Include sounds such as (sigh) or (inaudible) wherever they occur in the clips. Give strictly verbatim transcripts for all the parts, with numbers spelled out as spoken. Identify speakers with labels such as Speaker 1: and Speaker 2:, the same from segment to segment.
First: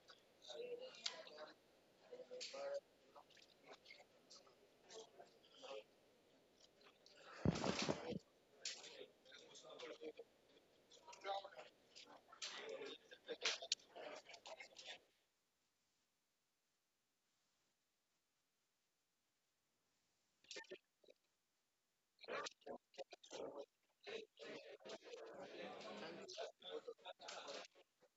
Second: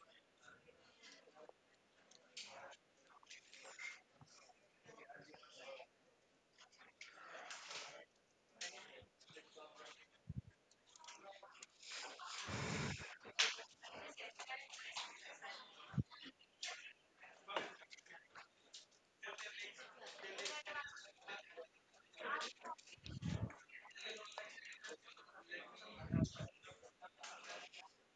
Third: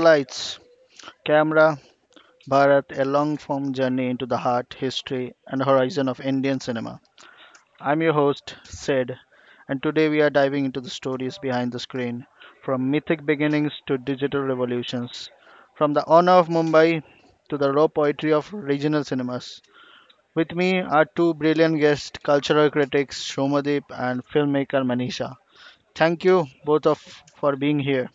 Speaker 1: lights. Camera Bharat, a long form journey into the heart, history, and horizon of Indian cinema. I'm your host, Sid, and today we are diving into the stories behind the screen from mythic beginnings to digital revolutions, from the honor of Mumbai to the raw poetry of regional cinemas. With me are two brilliant guests, cultural critics Shomadeep and filmmaker Manisha. Thank you both of for being here.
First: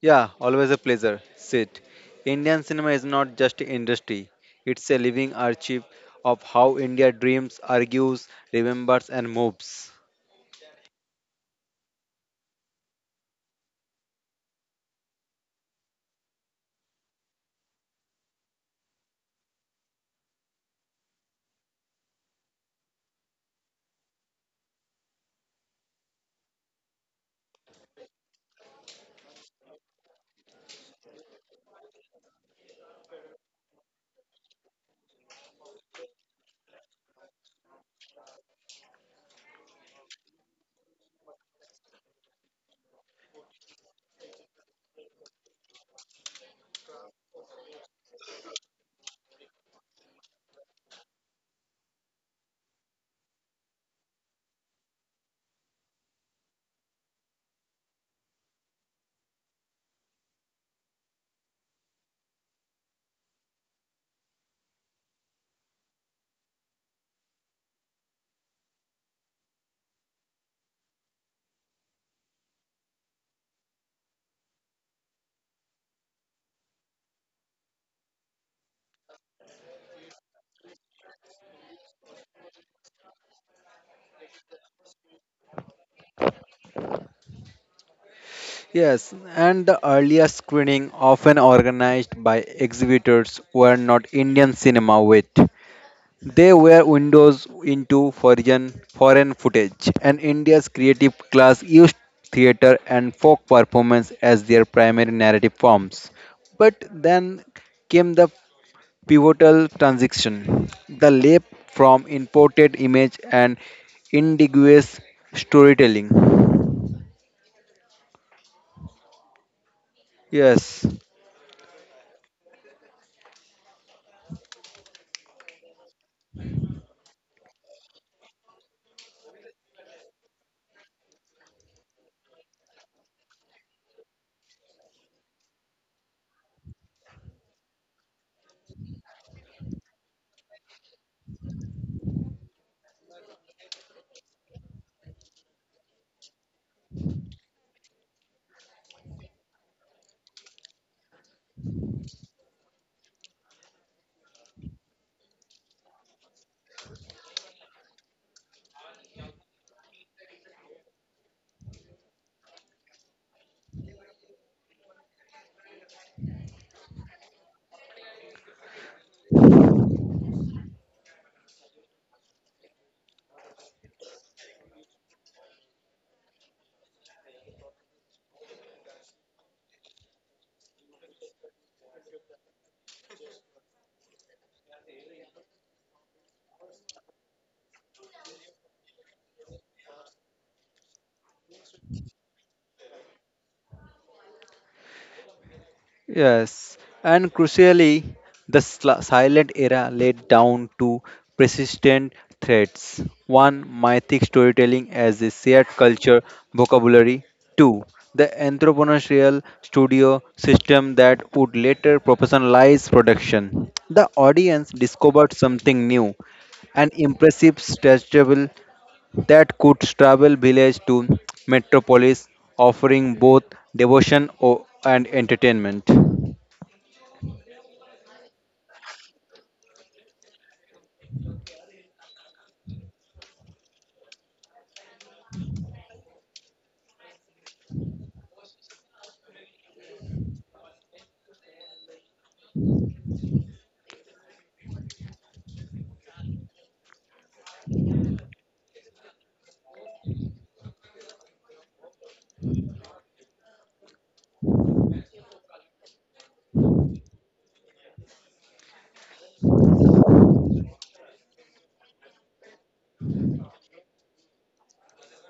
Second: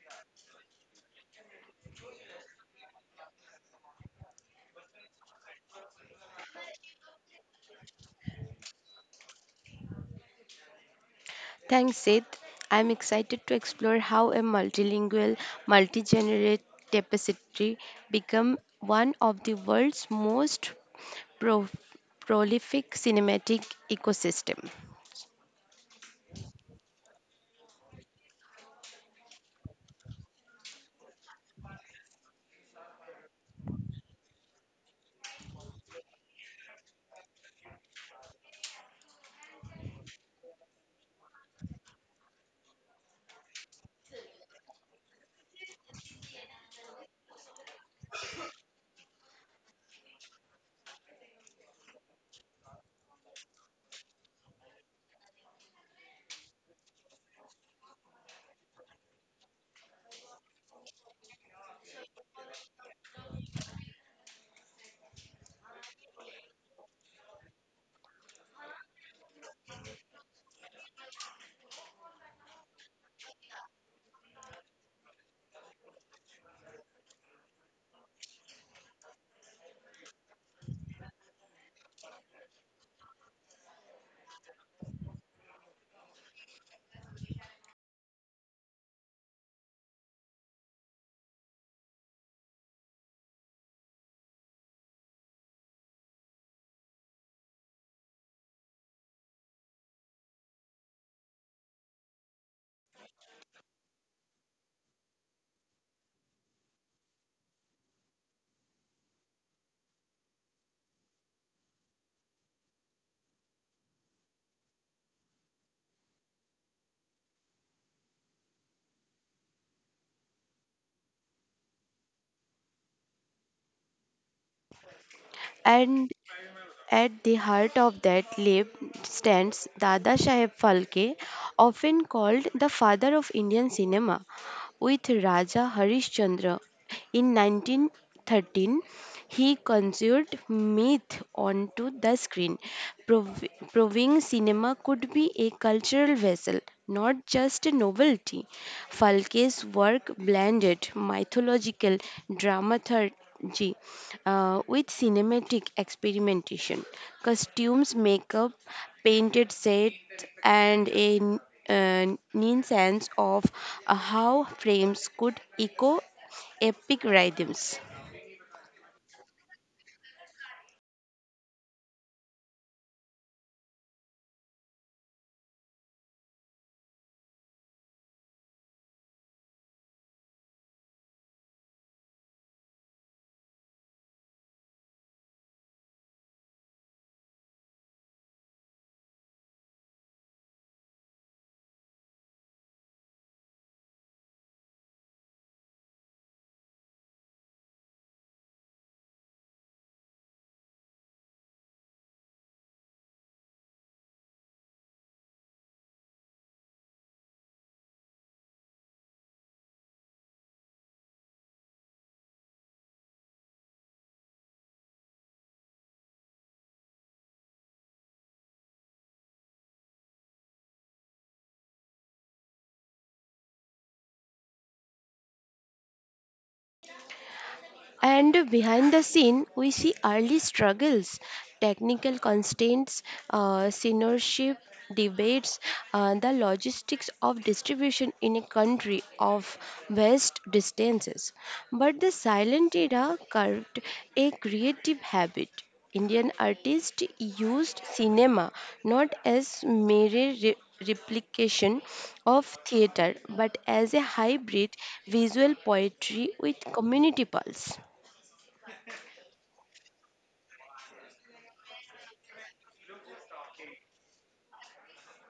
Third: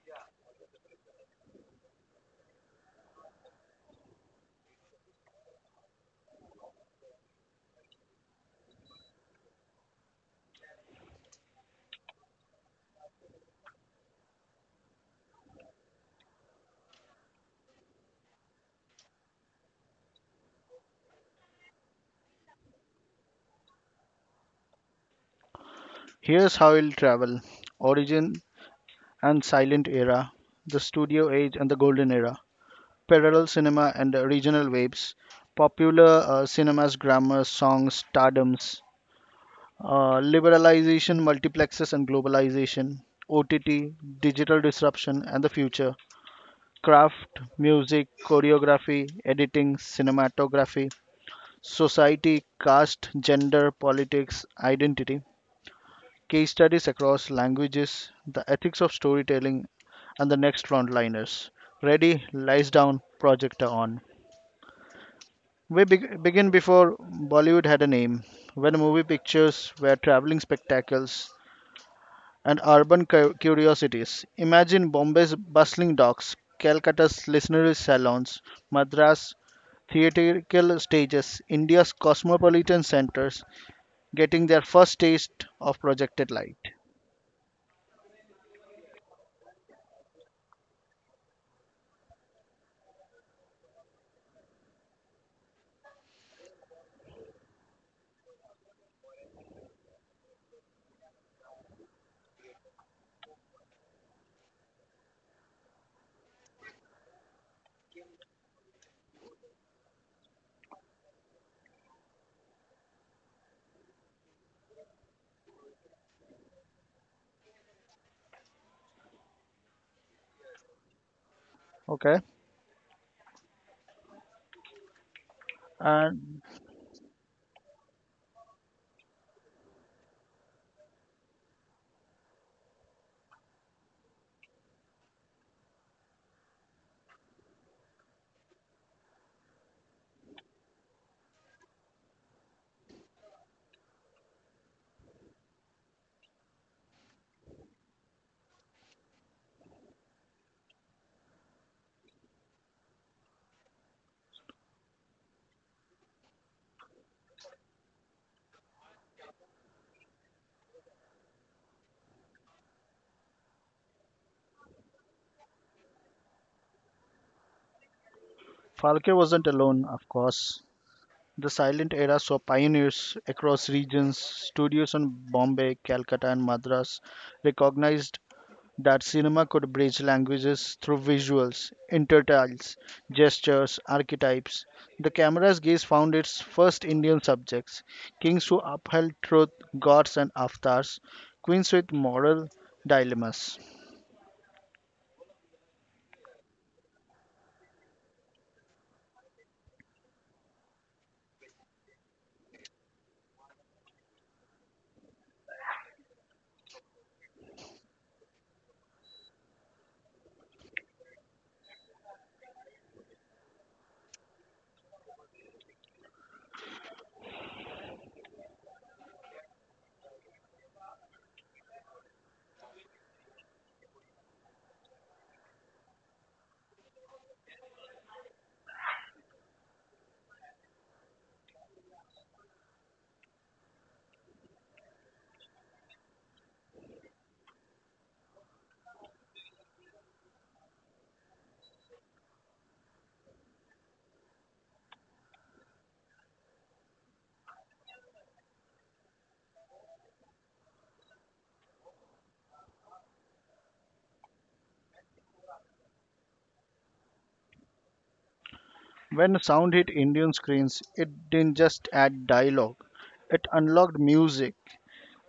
Speaker 2: Yeah, always a pleasure. Sit. Indian cinema is not just an industry. It's a living archive of how India dreams, argues, remembers and moves.
Speaker 3: Thanks, Sid. I'm excited to explore how a multilingual, multi-generational tapestry become one of the world's most pro- prolific cinematic ecosystem.
Speaker 1: Here's how we'll travel. Origin and silent era, the studio age and the golden era, parallel cinema and uh, regional waves, popular uh, cinema's grammar, songs, stardoms, uh, liberalization, multiplexes and globalization, O T T, digital disruption and the future, craft, music, choreography, editing, cinematography, society, caste, gender, politics, identity, case studies across languages, the ethics of storytelling, and the next frontliners. Ready, lights down, projector on. We beg Begin before Bollywood had a name, when movie pictures were traveling spectacles and urban cu- curiosities. Imagine Bombay's bustling docks, Calcutta's literary salons, Madras theatrical stages, India's cosmopolitan centers getting their first taste of projected light.
Speaker 2: Yes, and the earlier screening often organized by exhibitors were not Indian cinema wit. They were windows into foreign foreign footage and India's creative class used theater and folk performance as their primary narrative forms. But then came the pivotal transition. The leap from imported image and indigenous storytelling. Yes,
Speaker 1: Okay,
Speaker 3: And
Speaker 1: and
Speaker 3: at the heart of that lab stands Dada Saheb Phalke, often called the father of Indian cinema, with Raja Harishchandra. In nineteen thirteen, he conjured myth onto the screen, prov- proving cinema could be a cultural vessel, not just a novelty. Falke's work blended mythological dramaturgy uh, with cinematic experimentation, costumes, makeup, painted sets, and a uh, keen sense of uh, how frames could echo epic rhythms.
Speaker 1: Falke wasn't alone, of course. The silent era saw pioneers across regions, studios in Bombay, Calcutta, and Madras recognized that cinema could bridge languages through visuals, intertiles, gestures, archetypes. The camera's gaze found its first Indian subjects, kings who upheld truth, gods, and avatars, queens with moral dilemmas.
Speaker 2: Yes, and crucially, the sl- silent era led down to persistent threads. One, mythic storytelling as a shared culture vocabulary. Two, the entrepreneurial studio system that would later professionalize production. The audience discovered something new, an impressive stretchable that could travel village to metropolis, offering both devotion o- and entertainment.
Speaker 3: And behind the scene, we see early struggles, technical constraints, uh, seniorship debates, uh, the logistics of distribution in a country of vast distances. But the silent era carved a creative habit. Indian artists used cinema not as mere re- replication of theater but as a hybrid visual poetry with community pulse.
Speaker 1: When sound hit Indian screens, it didn't just add dialogue, it unlocked music.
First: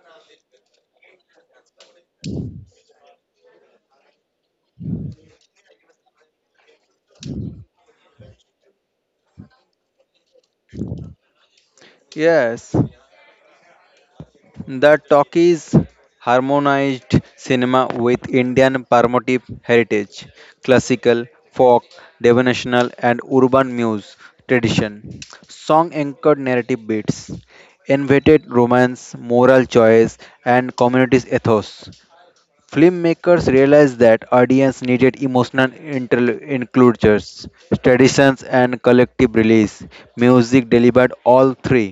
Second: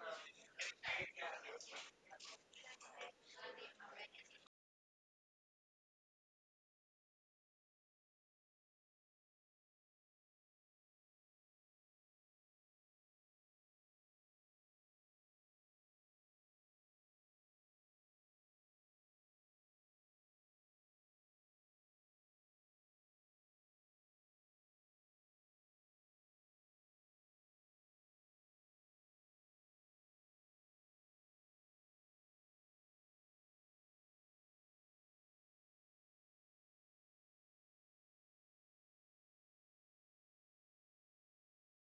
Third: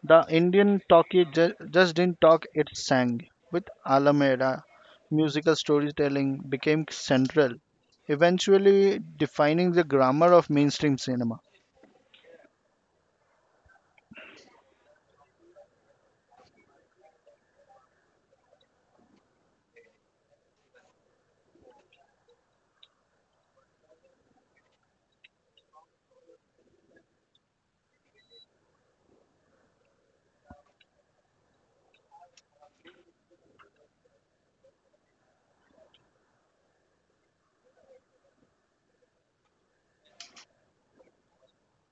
Speaker 1: The Indian talkie ju- just didn't talk, it sang. With Alameda, musical storytelling became central, eventually defining the grammar of mainstream cinema.
Speaker 2: Yes, the talkies harmonized cinema with Indian performative heritage, classical, folk, devotional, and urban muse tradition. Song anchored narrative beats, invented romance, moral choice, and community's ethos. Filmmakers realized that audience needed emotional interl- includures, traditions, and collective release. Music delivered all three.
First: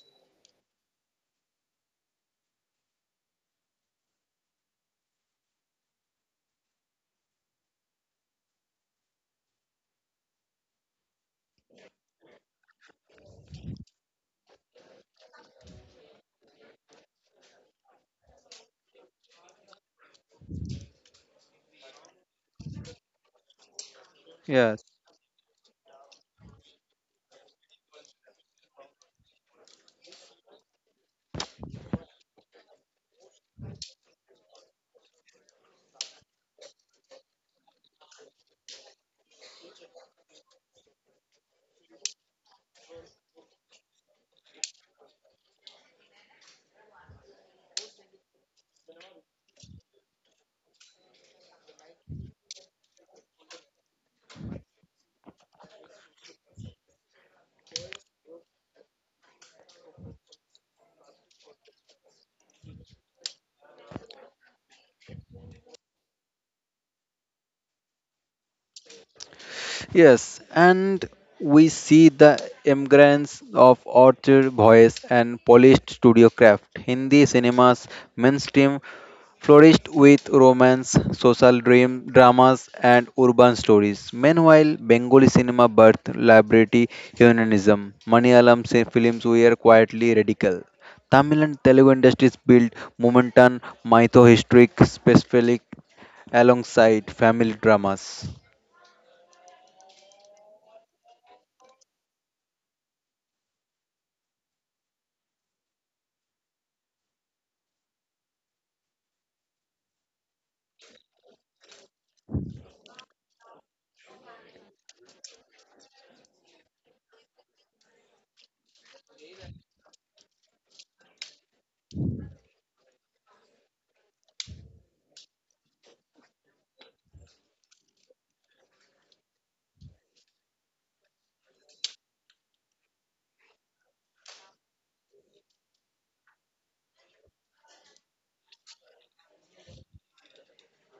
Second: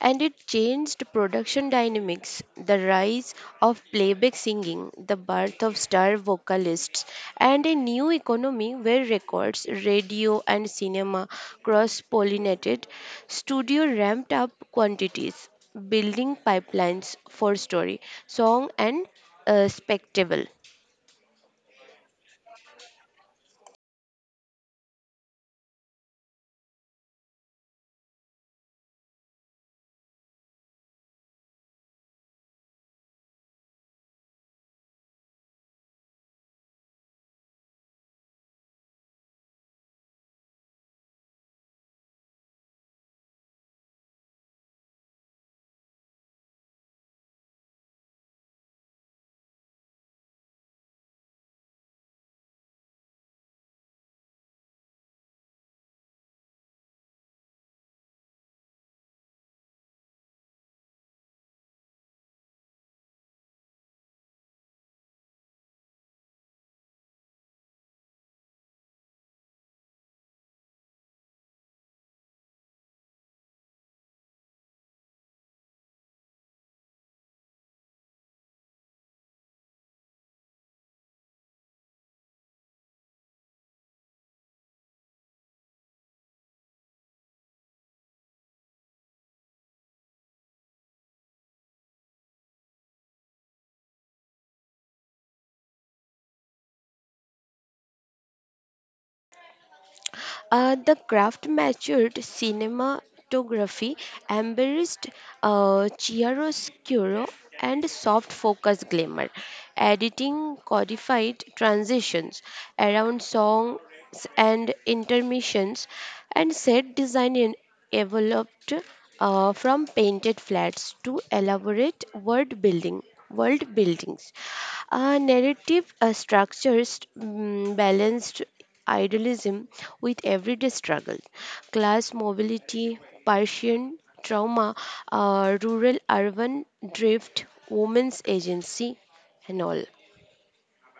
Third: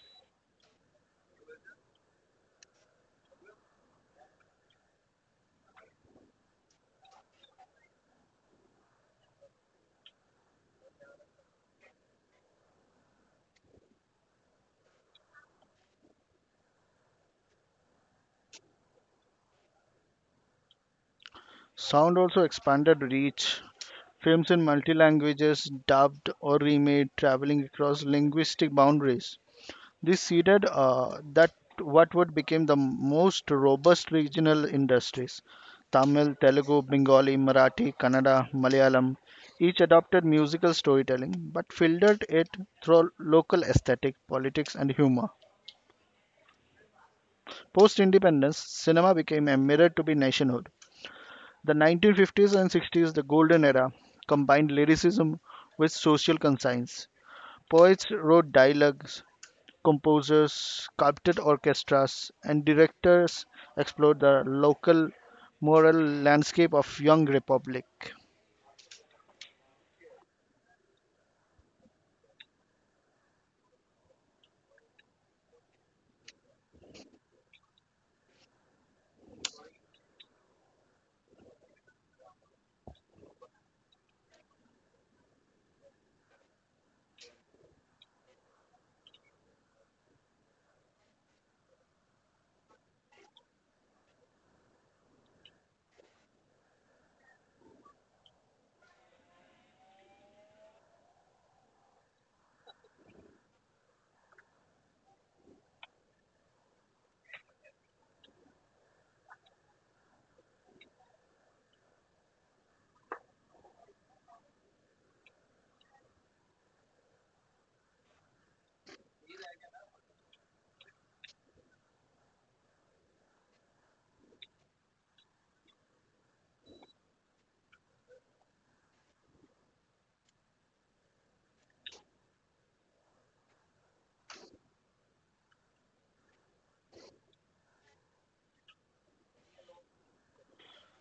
Speaker 3: And it changed production dynamics. The rise of playback singing, the birth of star vocalists, and a new economy where records, radio, and cinema cross pollinated, studio ramped up quantities, building pipelines for story, song, and uh, spectacle.
Speaker 1: Sound also expanded reach. Films in
Speaker 2: Yes.
Speaker 1: multi languages, dubbed or remade, traveling across linguistic boundaries. This seeded uh, that what would become the most robust regional industries. Tamil, Telugu, Bengali, Marathi, Kannada, Malayalam, each adopted musical storytelling but filtered it through local aesthetic, politics, and humor. Post independence, cinema became a mirror to be nationhood. The nineteen fifties and sixties, the golden era, combined lyricism with social conscience. Poets wrote dialogues, composers, sculpted orchestras, and directors explored the local moral landscape of young republic.
Speaker 2: Yes, and we see the immigrants of orchard voice and polished studio craft. Hindi cinema's mainstream flourished with romance, social dream dramas, and urban stories. Meanwhile, Bengali cinema birthed liberty unionism. Malayalam si- films were quietly radical. Tamil and Telugu industries built momentum, mytho historic, specific alongside family dramas.
Speaker 3: Uh, the craft matured cinematography, embraced uh, chiaroscuro and soft focus glamour, editing codified transitions around songs and intermissions, and set design in- evolved uh, from painted flats to elaborate word building. World buildings, uh, narrative uh, structures mm, balanced idealism with everyday struggle, class mobility, Persian trauma, uh, rural urban drift, women's agency, and all.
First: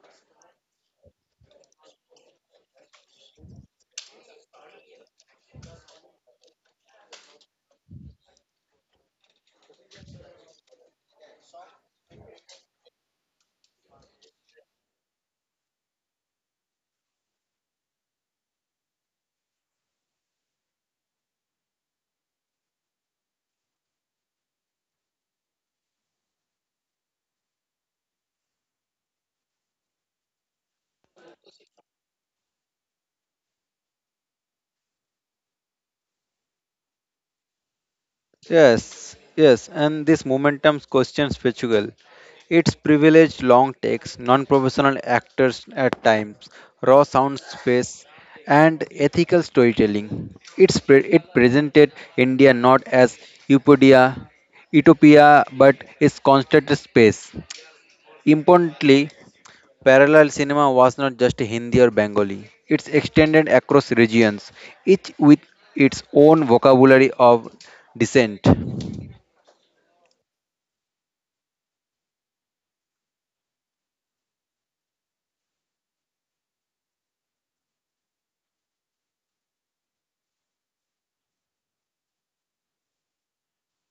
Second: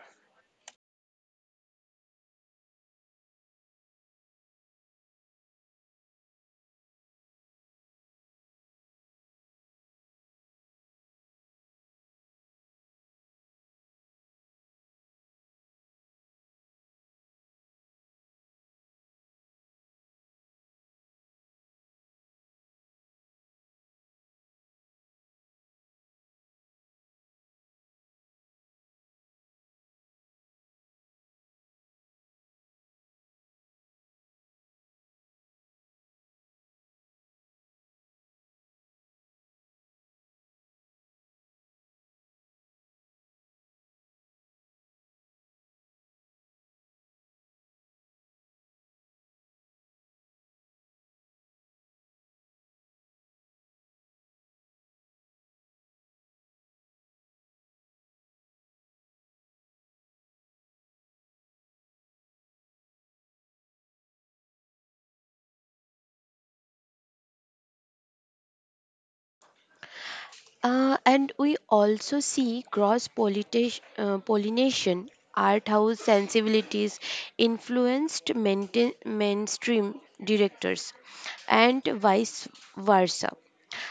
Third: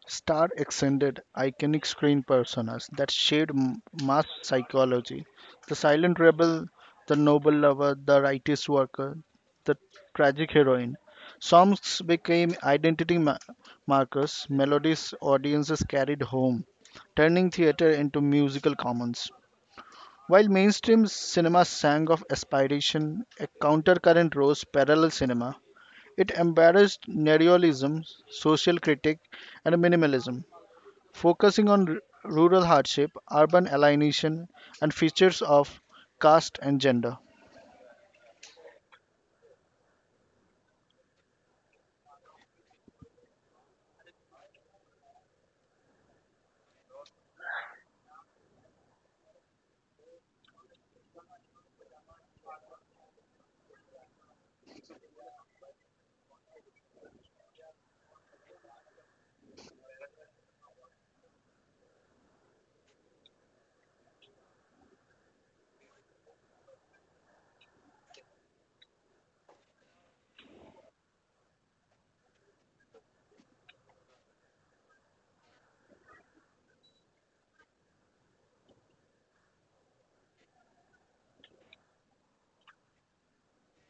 Speaker 1: Star extended iconic screen personas that shaped m- mass psychology. The silent rebel, the noble lover, the righteous worker, the tragic heroine. Songs became identity ma- markers, melodies audiences carried home, turning theater into musical commons. While mainstream cinema sang of aspiration, a countercurrent rose parallel cinema. It embraced neorealism, social critique, and minimalism, focusing on r- rural hardship, urban alienation, and features of caste and gender.
Speaker 2: Yes, yes, and this momentum's questions Portugal. Its privileged long takes, non-professional actors at times, raw sound space, and ethical storytelling. It's pre- it presented India not as utopia, utopia, but its constant space. Importantly, parallel cinema was not just Hindi or Bengali. It's extended across regions, each with its own vocabulary of dissent.
Speaker 3: Uh, and we also see cross pollination, uh, pollination art house sensibilities influenced maintain, mainstream directors and vice versa.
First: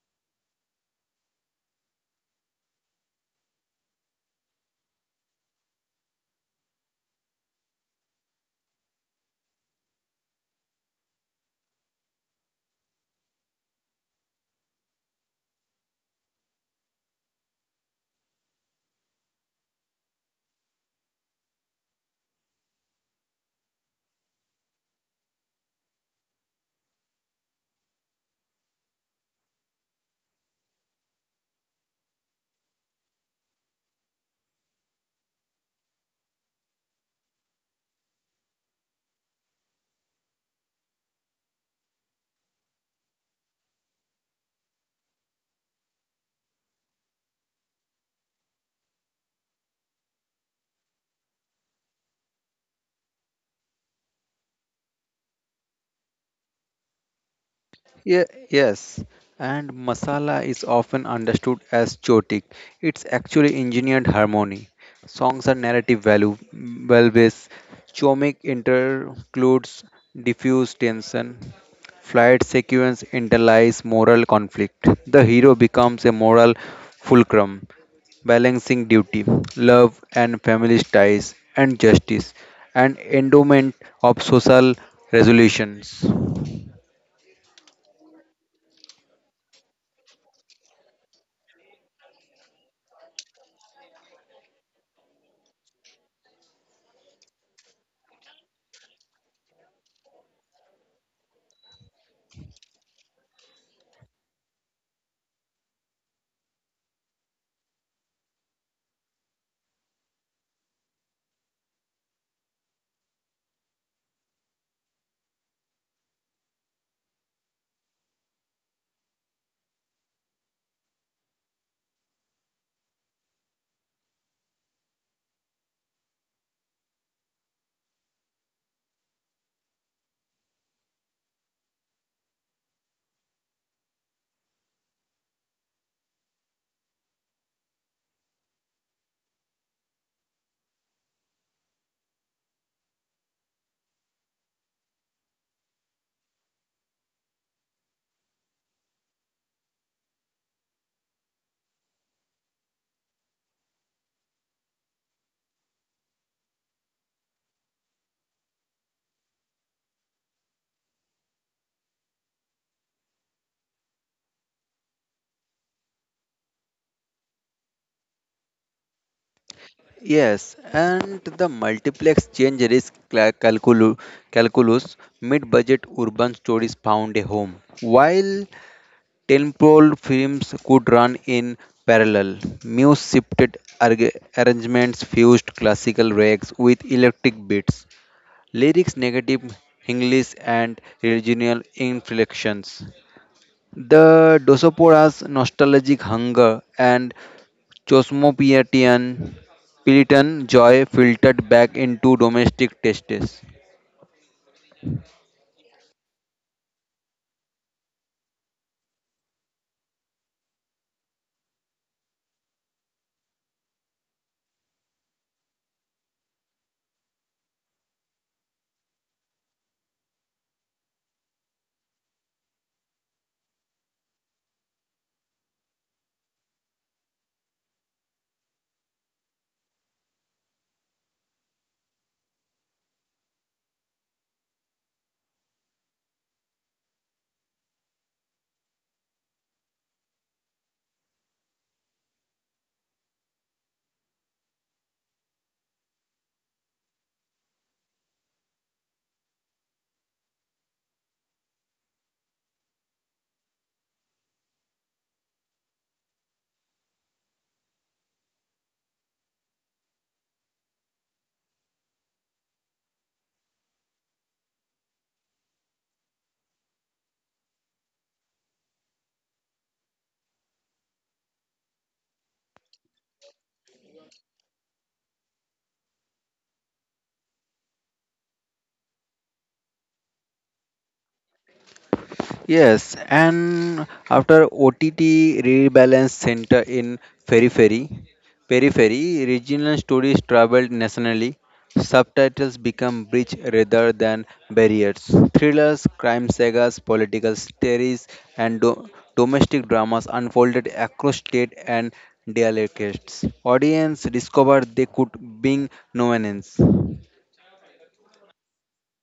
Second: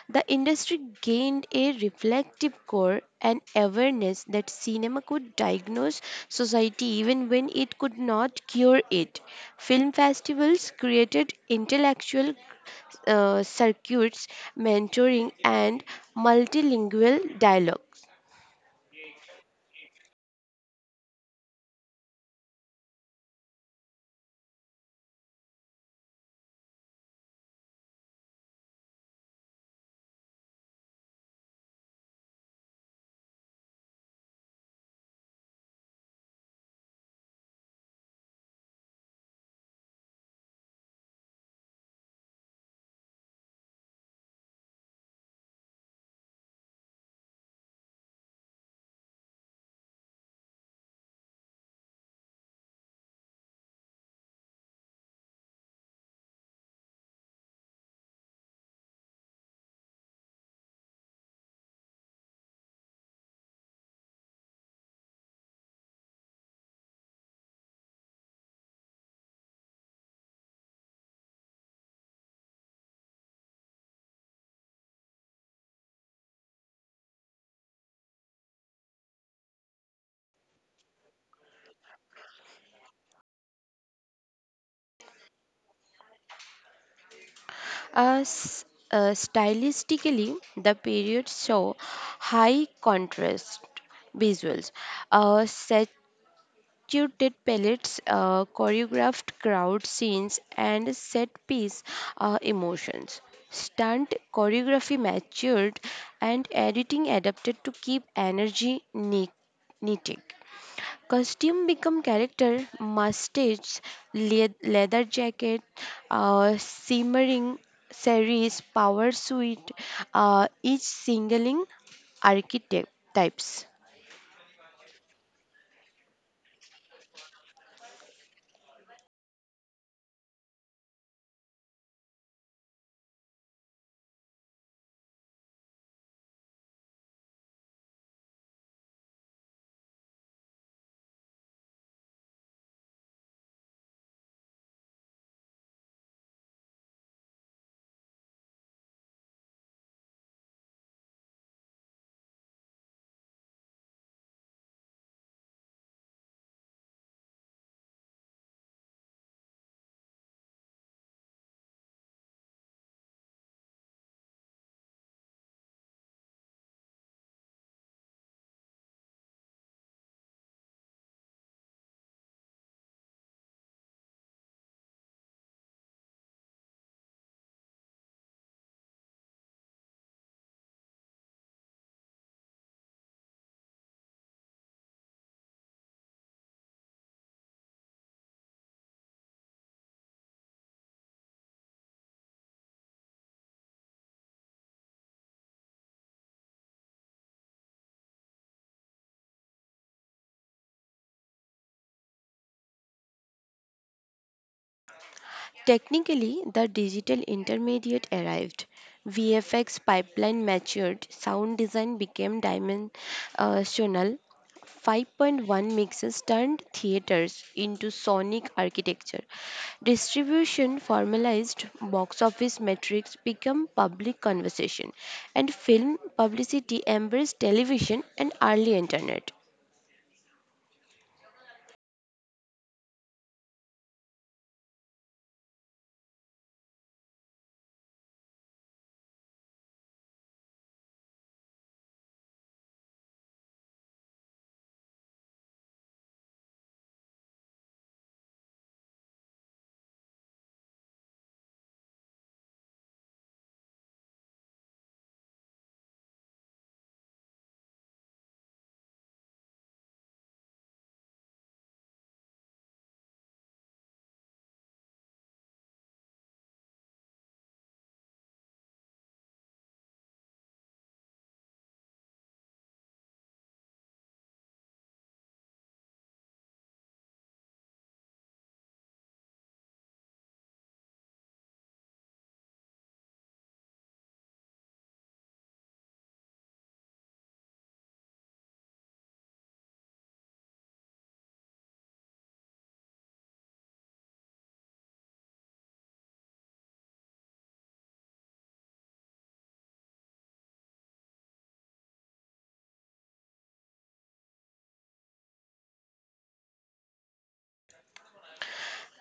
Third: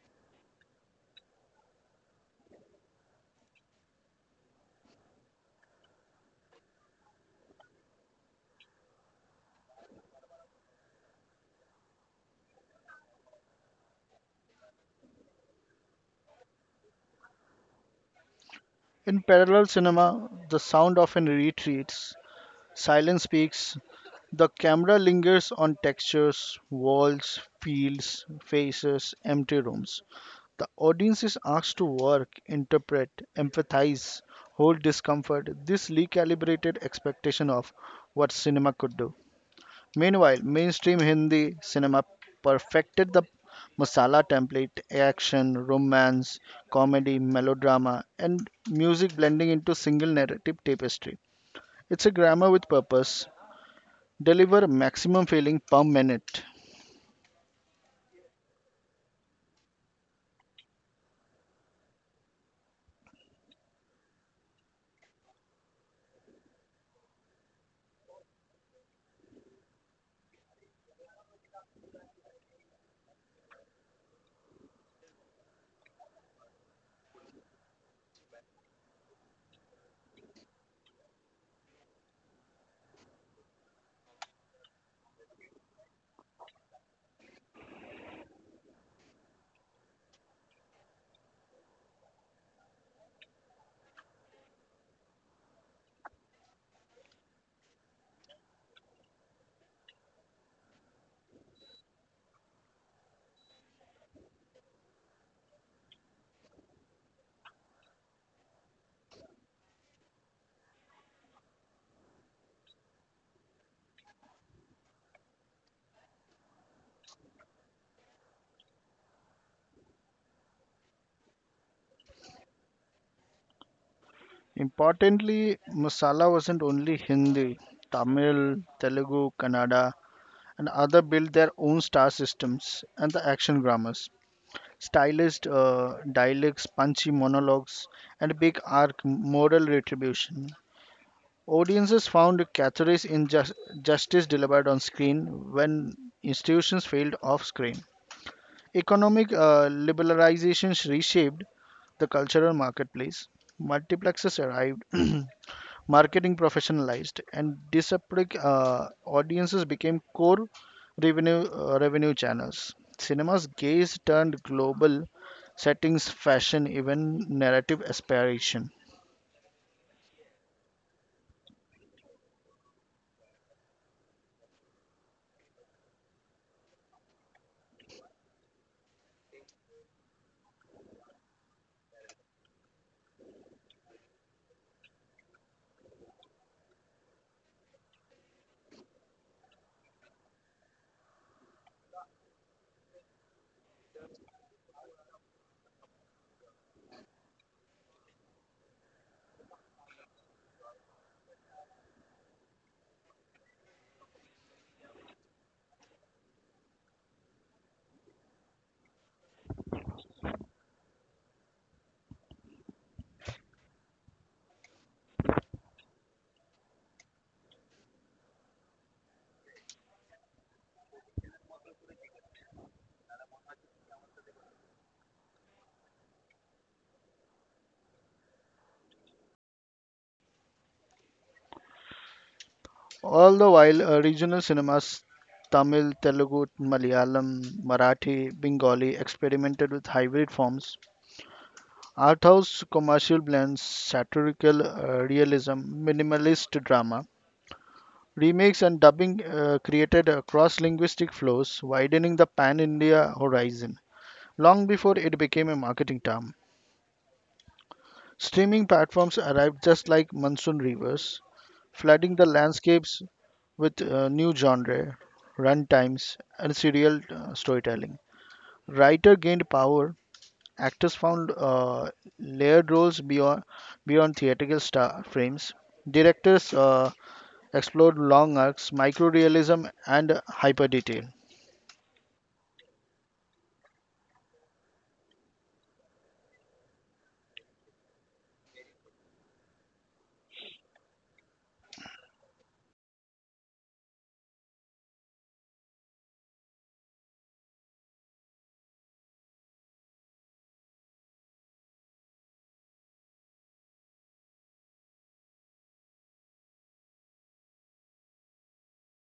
Speaker 3: The industry gained a reflex active core and awareness that cinema could diagnose society even when it could not cure it. Film festivals created intellectual uh, circuits, mentoring, and multilingual dialogues.
Speaker 1: In parallel cinema, the sound often retreats. Silence speaks. The camera lingers on textures, walls, fields, faces, empty rooms. The audience is asked to work, interpret, empathize, hold discomfort. This recalibrated expectation of what cinema could do. Meanwhile, mainstream Hindi cinema perfected the masala template, action, romance, comedy, melodrama, and music blending into single narrative tapestry. It's a grammar with purpose, deliver maximum filling per minute.
Speaker 2: Yeah, yes, and masala is often understood as chotic. It's actually engineered harmony. Songs are narrative value, valves, chomic intercludes diffuse tension. Flight sequence interlies moral conflict. The hero becomes a moral fulcrum, balancing duty, love and family ties, and justice, an endowment of social resolutions.
Speaker 3: As uh, stylistically, the period saw high contrast visuals, uh, sat- you did pellets, uh, choreographed crowd scenes, and set piece uh, emotions. Stunt choreography matured and editing adapted to keep energy ne- neating. Costume become character, mustaches, le- leather jacket, uh, simmering series, power suit, uh, each singling archetypes.
Speaker 1: Importantly, Masala wasn't only Hindi, Tamil, Telugu, Kannada, and other built their own star systems and the action grammars. Stylized uh, dialects, punchy monologues, and big arc moral retribution. Audiences found Cathary's injustice delivered on screen when institutions failed off screen. Economic uh, liberalizations reshaped the cultural marketplace. Multiplexes arrived, (clears throat) marketing professionalized, and disparate uh, audiences became core revenue uh, revenue channels. Cinema's gaze turned global settings, fashion, even narrative aspiration.
Speaker 2: Yes, and the multiplex change risk cla- calculu- calculus mid-budget urban stories found a home. While temporal films could run in parallel, Muse shifted arg- arrangements fused classical rags with electric beats, lyrics negative English and regional inflections. The Dosopora's nostalgic hunger and Chosmopietian Puritan joy filtered back into domestic tastes.
Speaker 3: Technically, the digital intermediate arrived. V F X pipeline matured, sound design became dimensional. five point one mixes turned theaters into sonic architecture. Distribution formalized, box office metrics become public conversation, and film publicity embraced television and early internet.
Speaker 1: All the while, uh, regional cinemas, Tamil, Telugu, Malayalam, Marathi, Bengali experimented with hybrid forms. Arthouse commercial blends satirical uh, realism, minimalist drama, remakes, and dubbing uh, created uh, cross-linguistic flows, widening the pan-India horizon long before it became a marketing term. Streaming platforms arrived just like monsoon rivers, flooding the landscapes with uh, new genre, runtimes, and serial uh, storytelling. Writer gained power. Actors found uh, layered roles beyond beyond theatrical star frames. Directors uh, explored long arcs, microrealism, and hyper detail.
Speaker 2: Yes, and after O T T rebalance center in periphery, periphery regional stories traveled nationally. Subtitles become bridge rather than barriers. Thrillers, crime sagas, political stories, and do- domestic dramas unfolded across state and dialects. Audience discovered they could bring nuance.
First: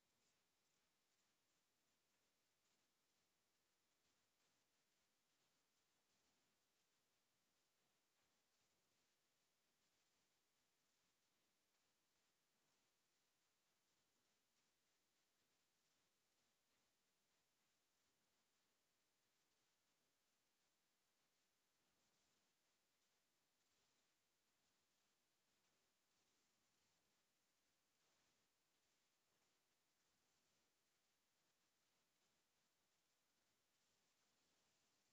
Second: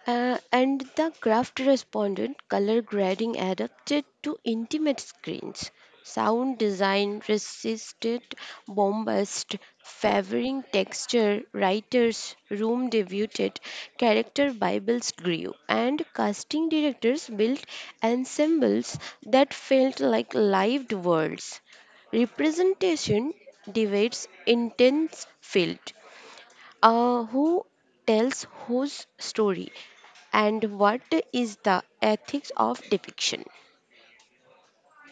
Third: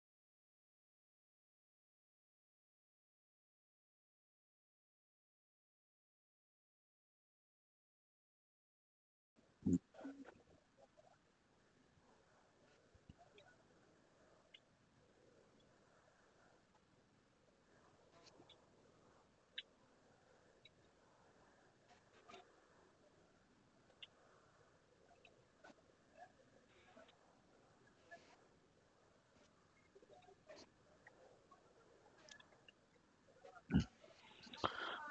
Speaker 3: Uh, and the craft responded, color grading adapted to intimate screens. Sound design resisted bombast, favoring texture. Writers' room debuted, character bibles grew, and casting directors built ensembles that felt like lived worlds. Representation divides intense field, uh, who tells whose story and what is the ethics of depiction?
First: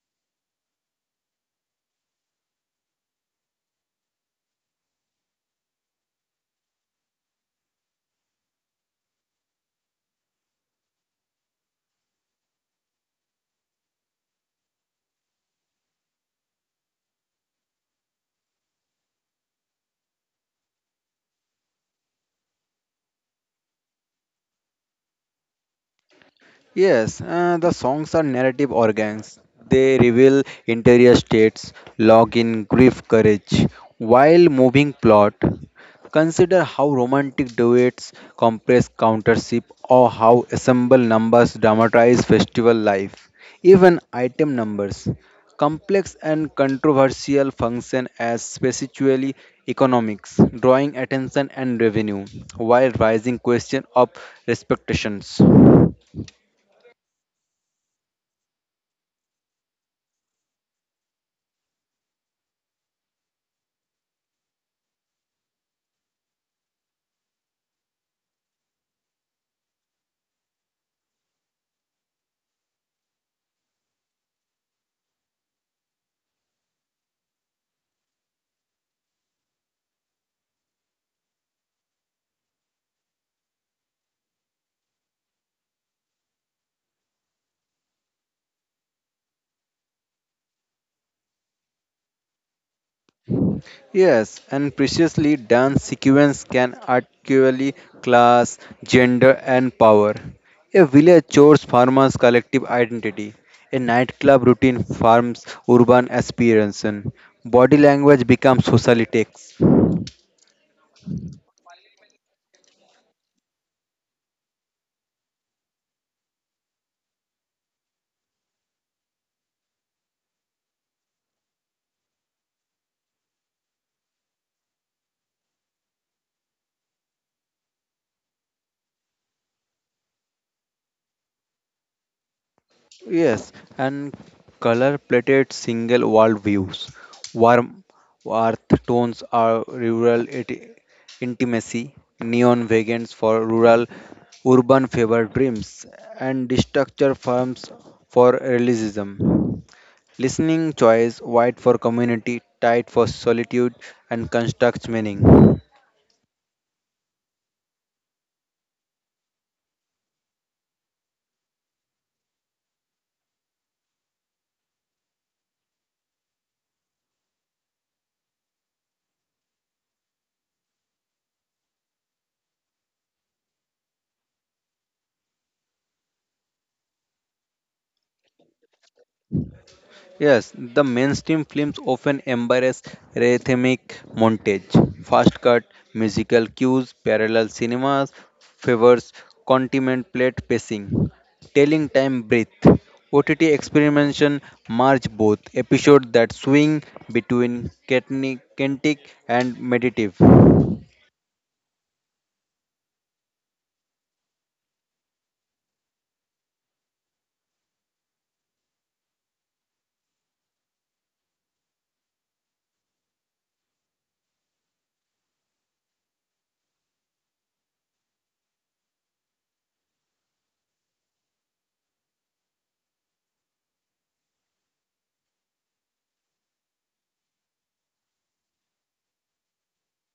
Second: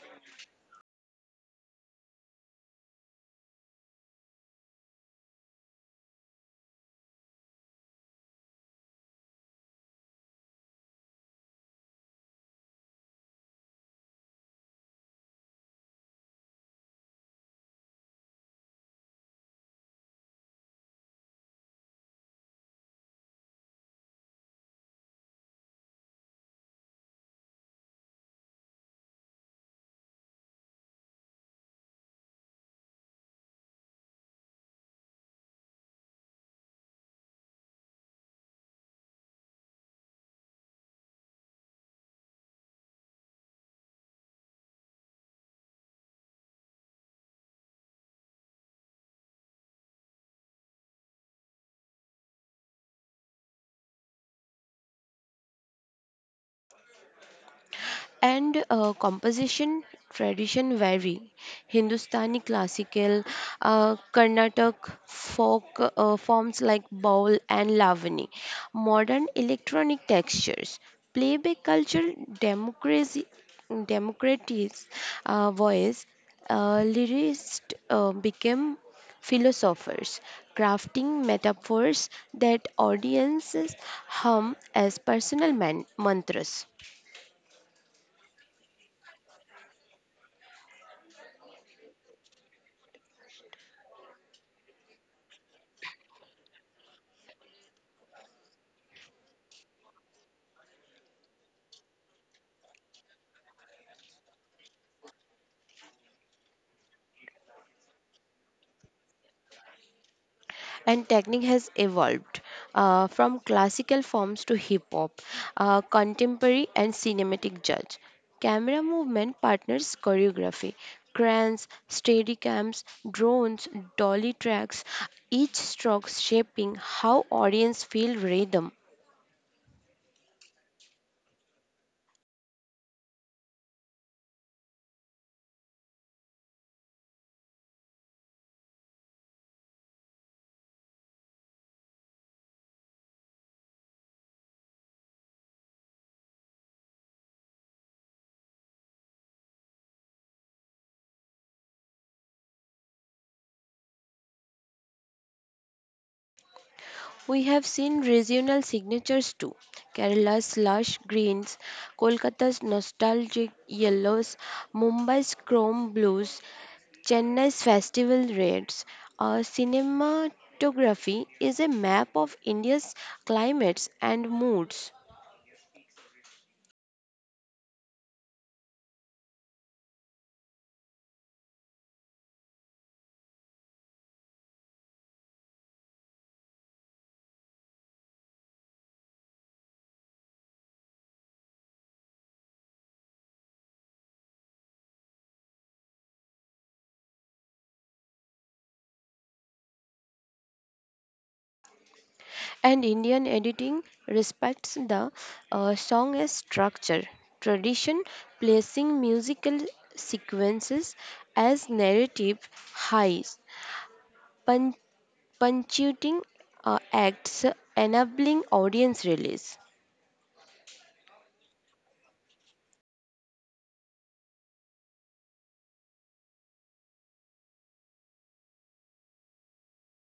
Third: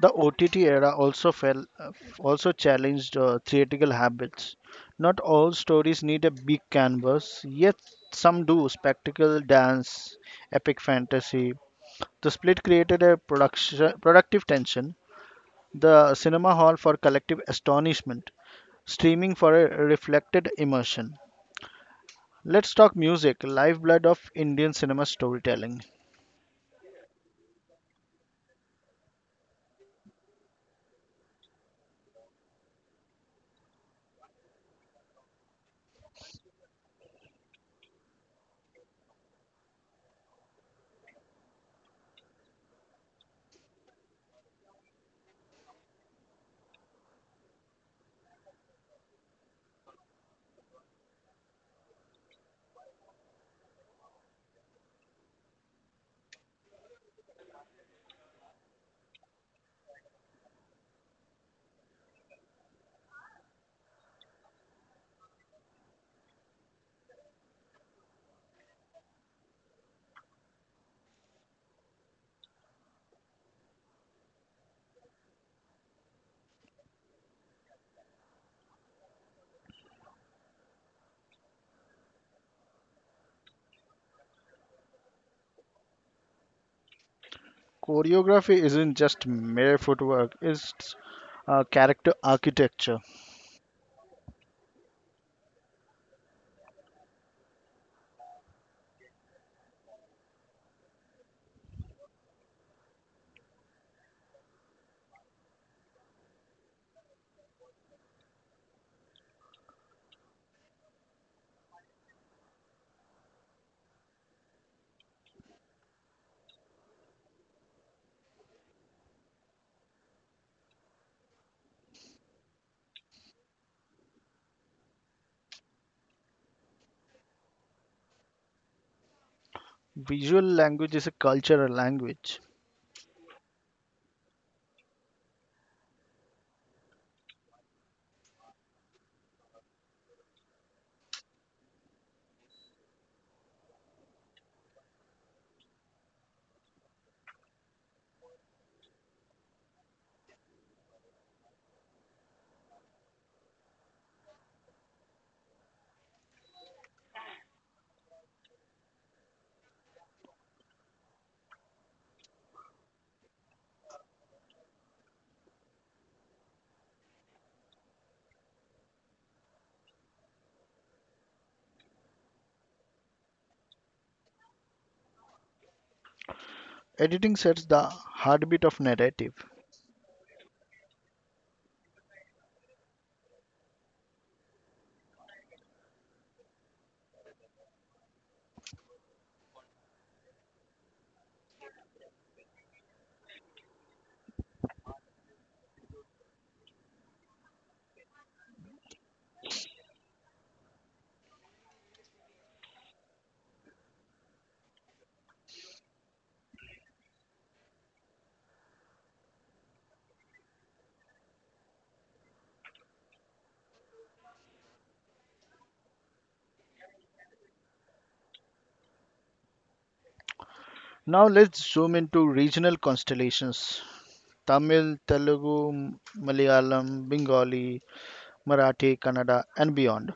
Speaker 1: The O T T era also fell, uh, also challenged uh, theatrical habits. Not all stories need a big canvas, yet some do. Spectacle, dance, epic fantasy. The split created a production, productive tension. The cinema hall for collective astonishment, streaming for a reflected immersion. Let's talk music, lifeblood of Indian cinema storytelling.
Speaker 2: Yes, uh, the songs are narrative organs. They reveal interior states, login, grief, courage, while moving plot. Consider how romantic duets compress countership or how ensemble numbers dramatize festival life. Even item numbers, complex and controversial, function as specially economics, drawing attention and revenue, while raising question of respectations.
Speaker 3: And uh, composition tradition vary. Hindustani classical, uh, Carnatic folk uh, forms like baul and lavani, modern electronic textures, playback culture, democracy, democracy's uh, voice, uh, lyricists uh, became philosophers, crafting metaphors that audiences hum as personal man- mantras.
Speaker 1: Choreography isn't just mere footwork, it's uh, character architecture.
Speaker 2: Yes, and preciously dance sequence can actually class, gender, and power. A village chore's farmers' collective identity. A nightclub routine forms urban aspiration. Body language becomes social text.
Speaker 3: And technique has evolved uh, from classical forms to hip hop, uh, contemporary and cinematic judge. Camera movement partners choreography, crans, steadicams, drones, dolly tracks, each stroke shaping how audience feel rhythm.
Speaker 1: Visual language is a cultural language.
Speaker 2: Yes, and color plated single wall views, warm earth tones are rural it- intimacy, neon vegans for rural urban fever dreams, and structure firms for realism. Listening choice wide for community, tight for solitude, and constructs meaning.
Speaker 3: We have seen regional signatures too: Kerala's lush greens, Kolkata's nostalgic yellows, Mumbai's chrome blues, Chennai's festival reds. Our cinematography is a map of India's climates and moods,
Speaker 1: Editing sets the heartbeat of narrative.
Speaker 2: Yes, the mainstream films often embrace rhythmic montage, fast cut, musical cues, parallel cinemas, favors contemplate pacing, telling time breath. O T T experimentation merge both episodes that swing between catni- kinetic and meditative.
Speaker 3: and Indian editing respects the uh, song as structure. Tradition placing musical sequences as narrative highs, punctuating uh, acts, enabling audience release.
Speaker 1: Now let's zoom into regional constellations, Tamil, Telugu, Malayalam, Bengali, Marathi, Kannada, and beyond.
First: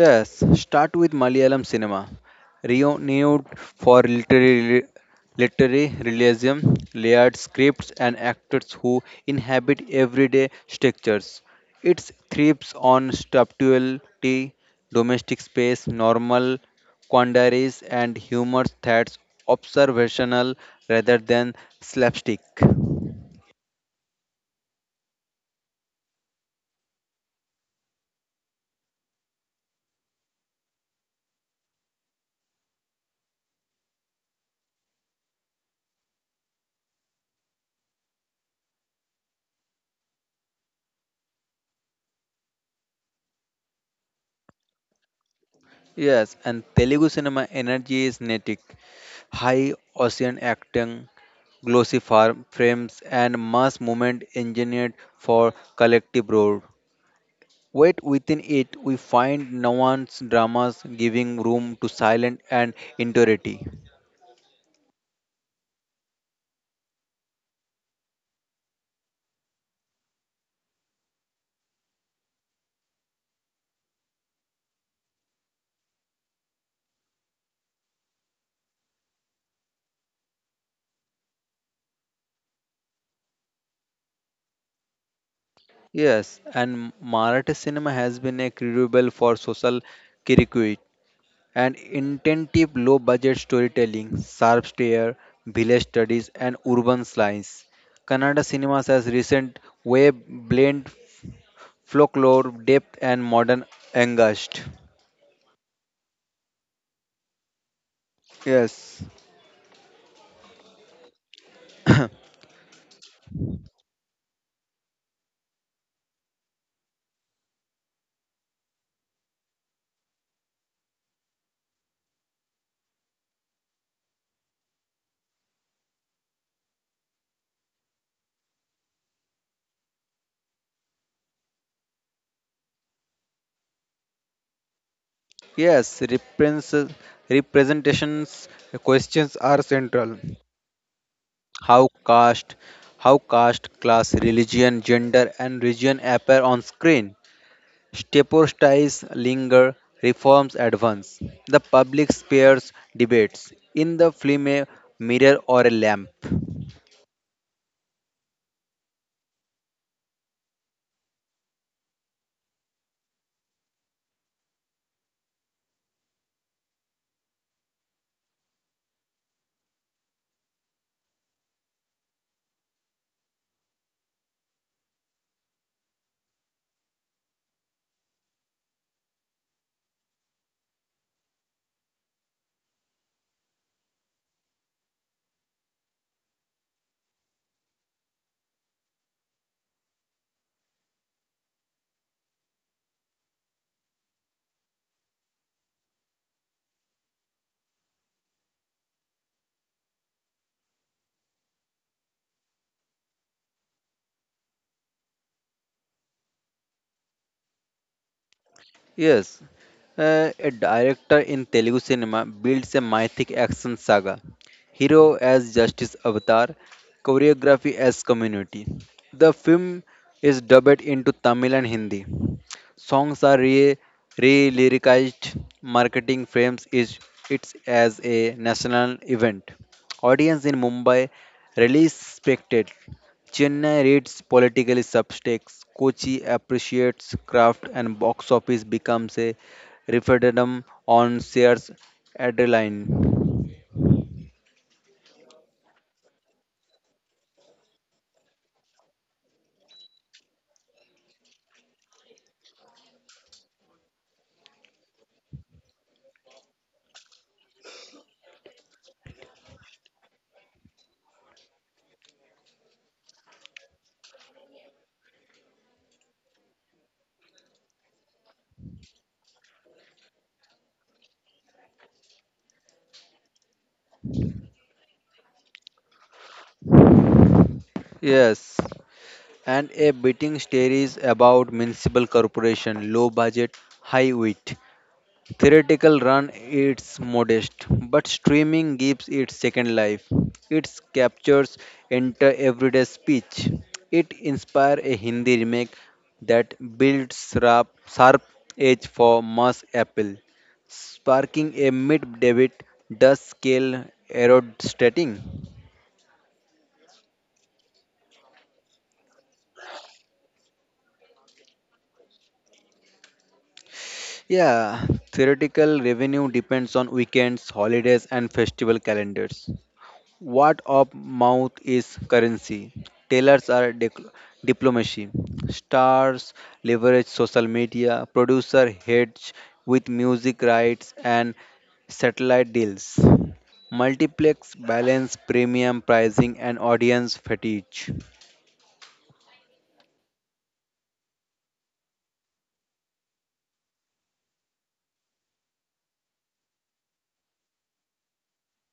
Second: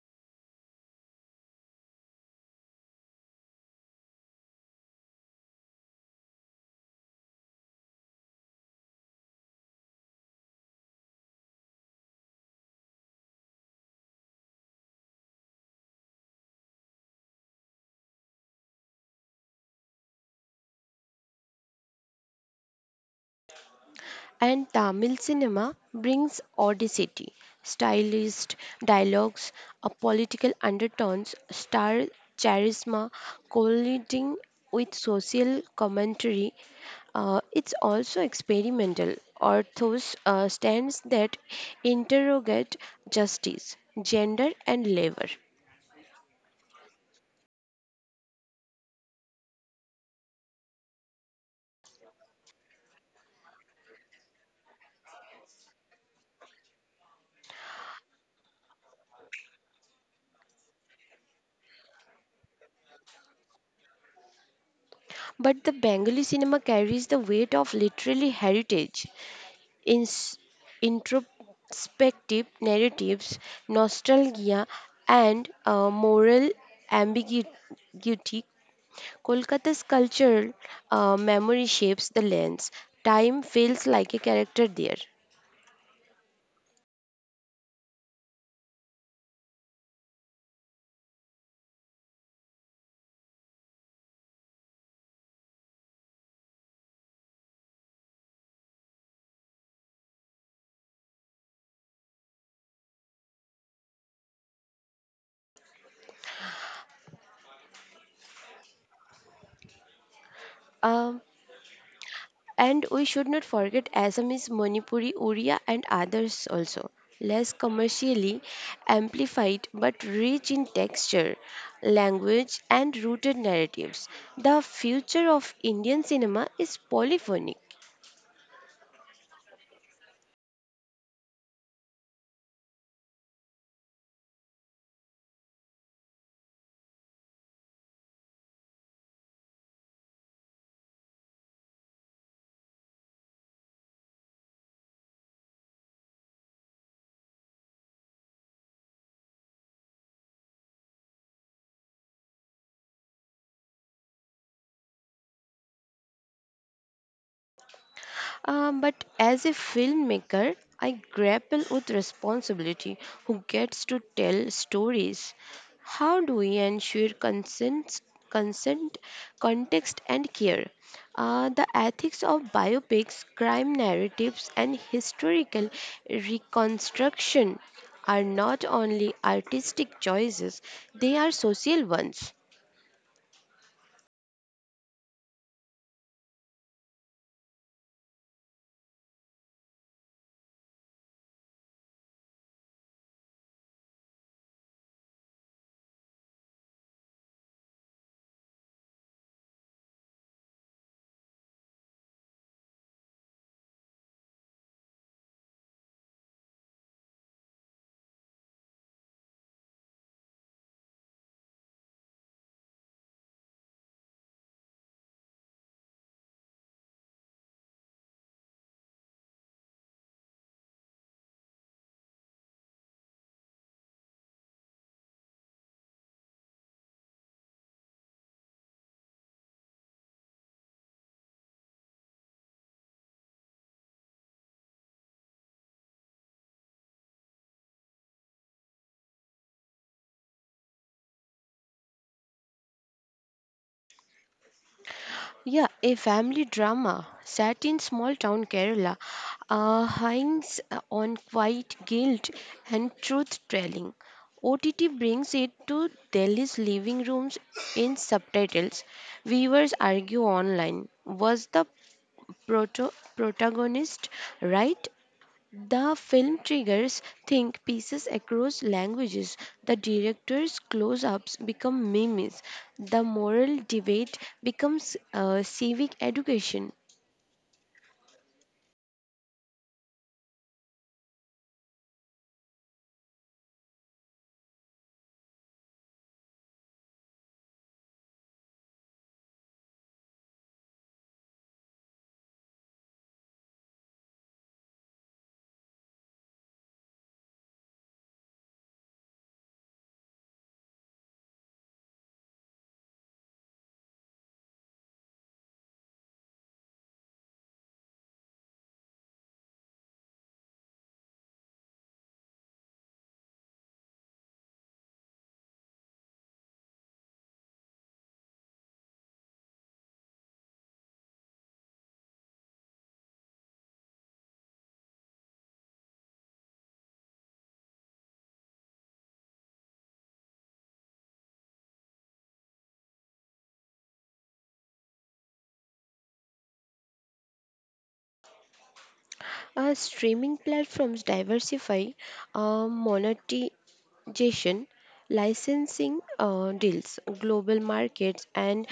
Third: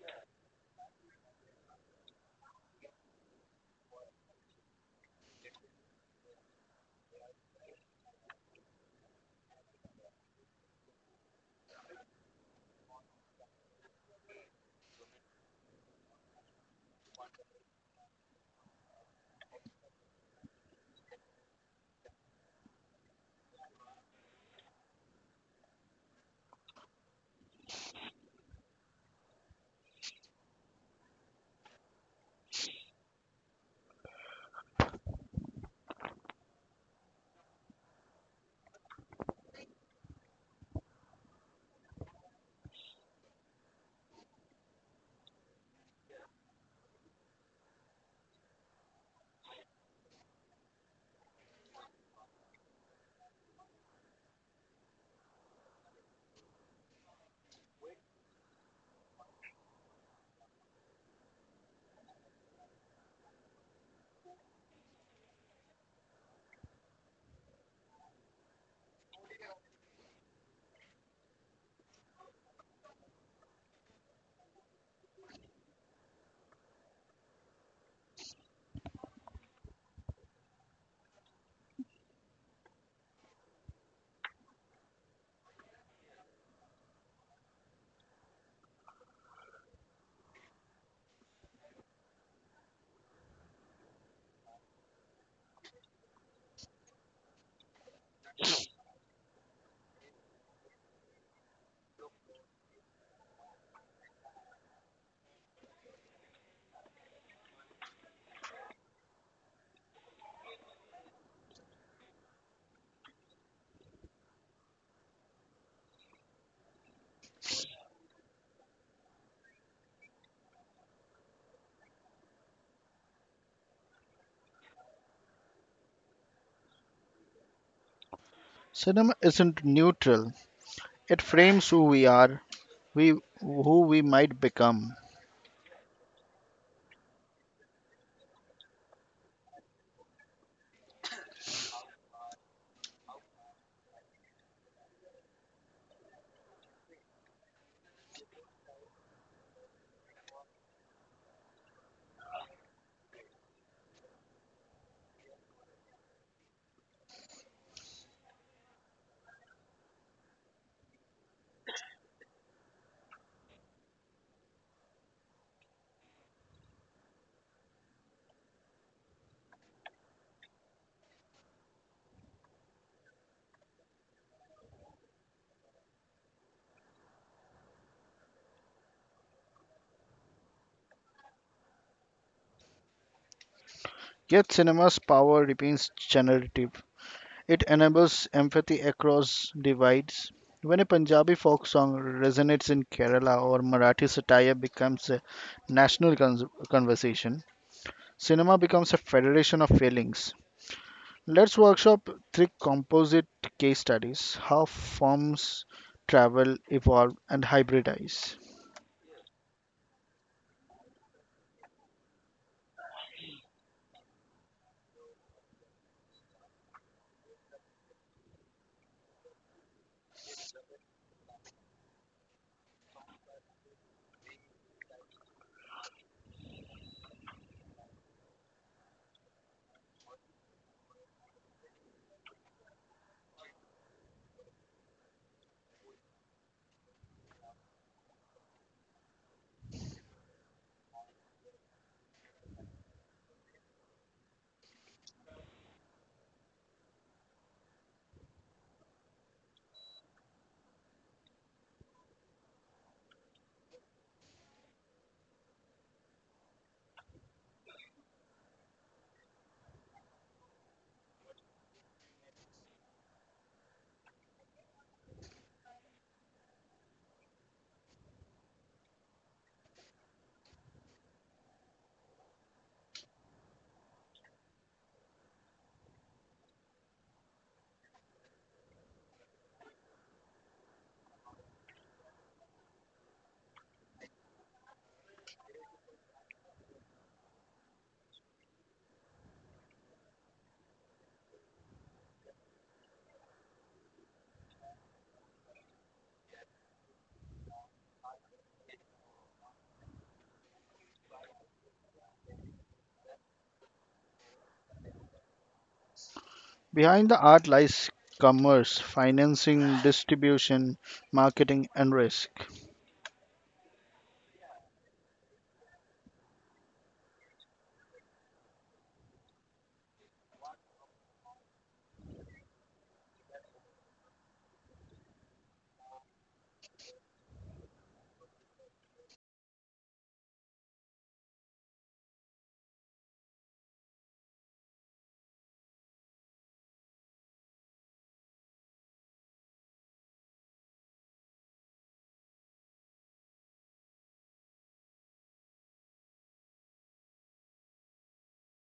Speaker 2: Yes, start with Malayalam cinema, renowned for literary, literary realism, layered scripts, and actors who inhabit everyday structures. It thrives on subtlety, domestic space, normal quandaries, and humor that's observational rather than slapstick.
Speaker 3: And Tamil cinema brings audacity, stylized dialogues, uh, political undertones, star charisma colliding with social commentary. Uh, it's also experimental. Orthos uh, stands that interrogate justice, gender, and labor.
Speaker 2: Yes, and Telugu cinema energy is kinetic. High ocean acting, glossy farm frames, and mass movement engineered for collective roar. Yet within it, we find nuanced dramas giving room to silence and interiority.
Speaker 3: But the Bengali cinema carries the weight of literary heritage: ins- introspective narratives, nostalgia, and uh, moral ambiguity. Kolkata's cultural uh, memory shapes the lens. Time feels like a character there.
Speaker 2: Yes, and Marathi cinema has been a crucible for social critique, and intensive low budget storytelling, sharp stare, village studies, and urban slice. Kannada cinemas has recent way blend folklore, depth, and modern angst. Yes,
Speaker 3: Um, And we should not forget Assamese, Manipuri, Oriya, and others also. Less commercially amplified but rich in texture, language, and rooted narratives. The future of Indian cinema is polyphonic.
Speaker 1: Cinema isn't neutral, it frames who we are, we who we might become.
Speaker 2: yes, represents- representations questions are central. How caste, how caste, class, religion, gender, and region appear on screen. Stepostides linger, reforms advance. The public spares debates. In the film, a mirror or a lamp.
Speaker 3: Um, but as a filmmaker, I grapple with responsibility. Who gets to tell stories? How do we ensure consent, consent, context, and care? Uh, the ethics of biopics, crime narratives, and historical reconstruction are not only artistic choices, they are social ones.
Speaker 1: Yet cinema's power remains generative. It enables empathy across divides. When a Punjabi folk song resonates in Kerala or Marathi satire becomes a national cons- conversation, cinema becomes a federation of feelings. Let's workshop three composite case studies how forms travel, evolve, and hybridize.
Speaker 2: Yes, uh, a director in Telugu cinema builds a mythic action saga. Hero as Justice Avatar, choreography as community. The film is dubbed into Tamil and Hindi. Songs are re, re-lyricized. Marketing frames is it's as a national event. Audience in Mumbai really respected. Chennai reads political subtext. Kochi appreciates craft, and box office becomes a referendum on shares adrenaline.
Speaker 3: Yeah, a family drama set in small town Kerala uh, hangs uh, on quiet guilt and truth telling. O T T brings it to Delhi's living rooms in subtitles. Viewers argue online. Was the proto- protagonist right? The film triggers think pieces across languages. The director's close ups become memes. The moral debate becomes uh, civic education.
Speaker 2: Yes, and a beating stories about municipal corporation, low budget, high wit. Theoretical run it's modest, but streaming gives it second life. It captures enter everyday speech. It inspired a Hindi remake that builds sharp, sharp edge for mass appeal, sparking a mid debate does scale erode stating.
Speaker 1: Behind the art lies commerce, financing, distribution, marketing, and risk.
Speaker 2: Yeah, theoretical revenue depends on weekends, holidays, and festival calendars. What of mouth is currency? Tailors are dec- diplomacy. Stars leverage social media. Producer hedge with music rights and satellite deals. Multiplex balance premium pricing and audience fatigue.
Speaker 3: As streaming platforms diversify, uh, monetization, licensing uh, deals, global markets, and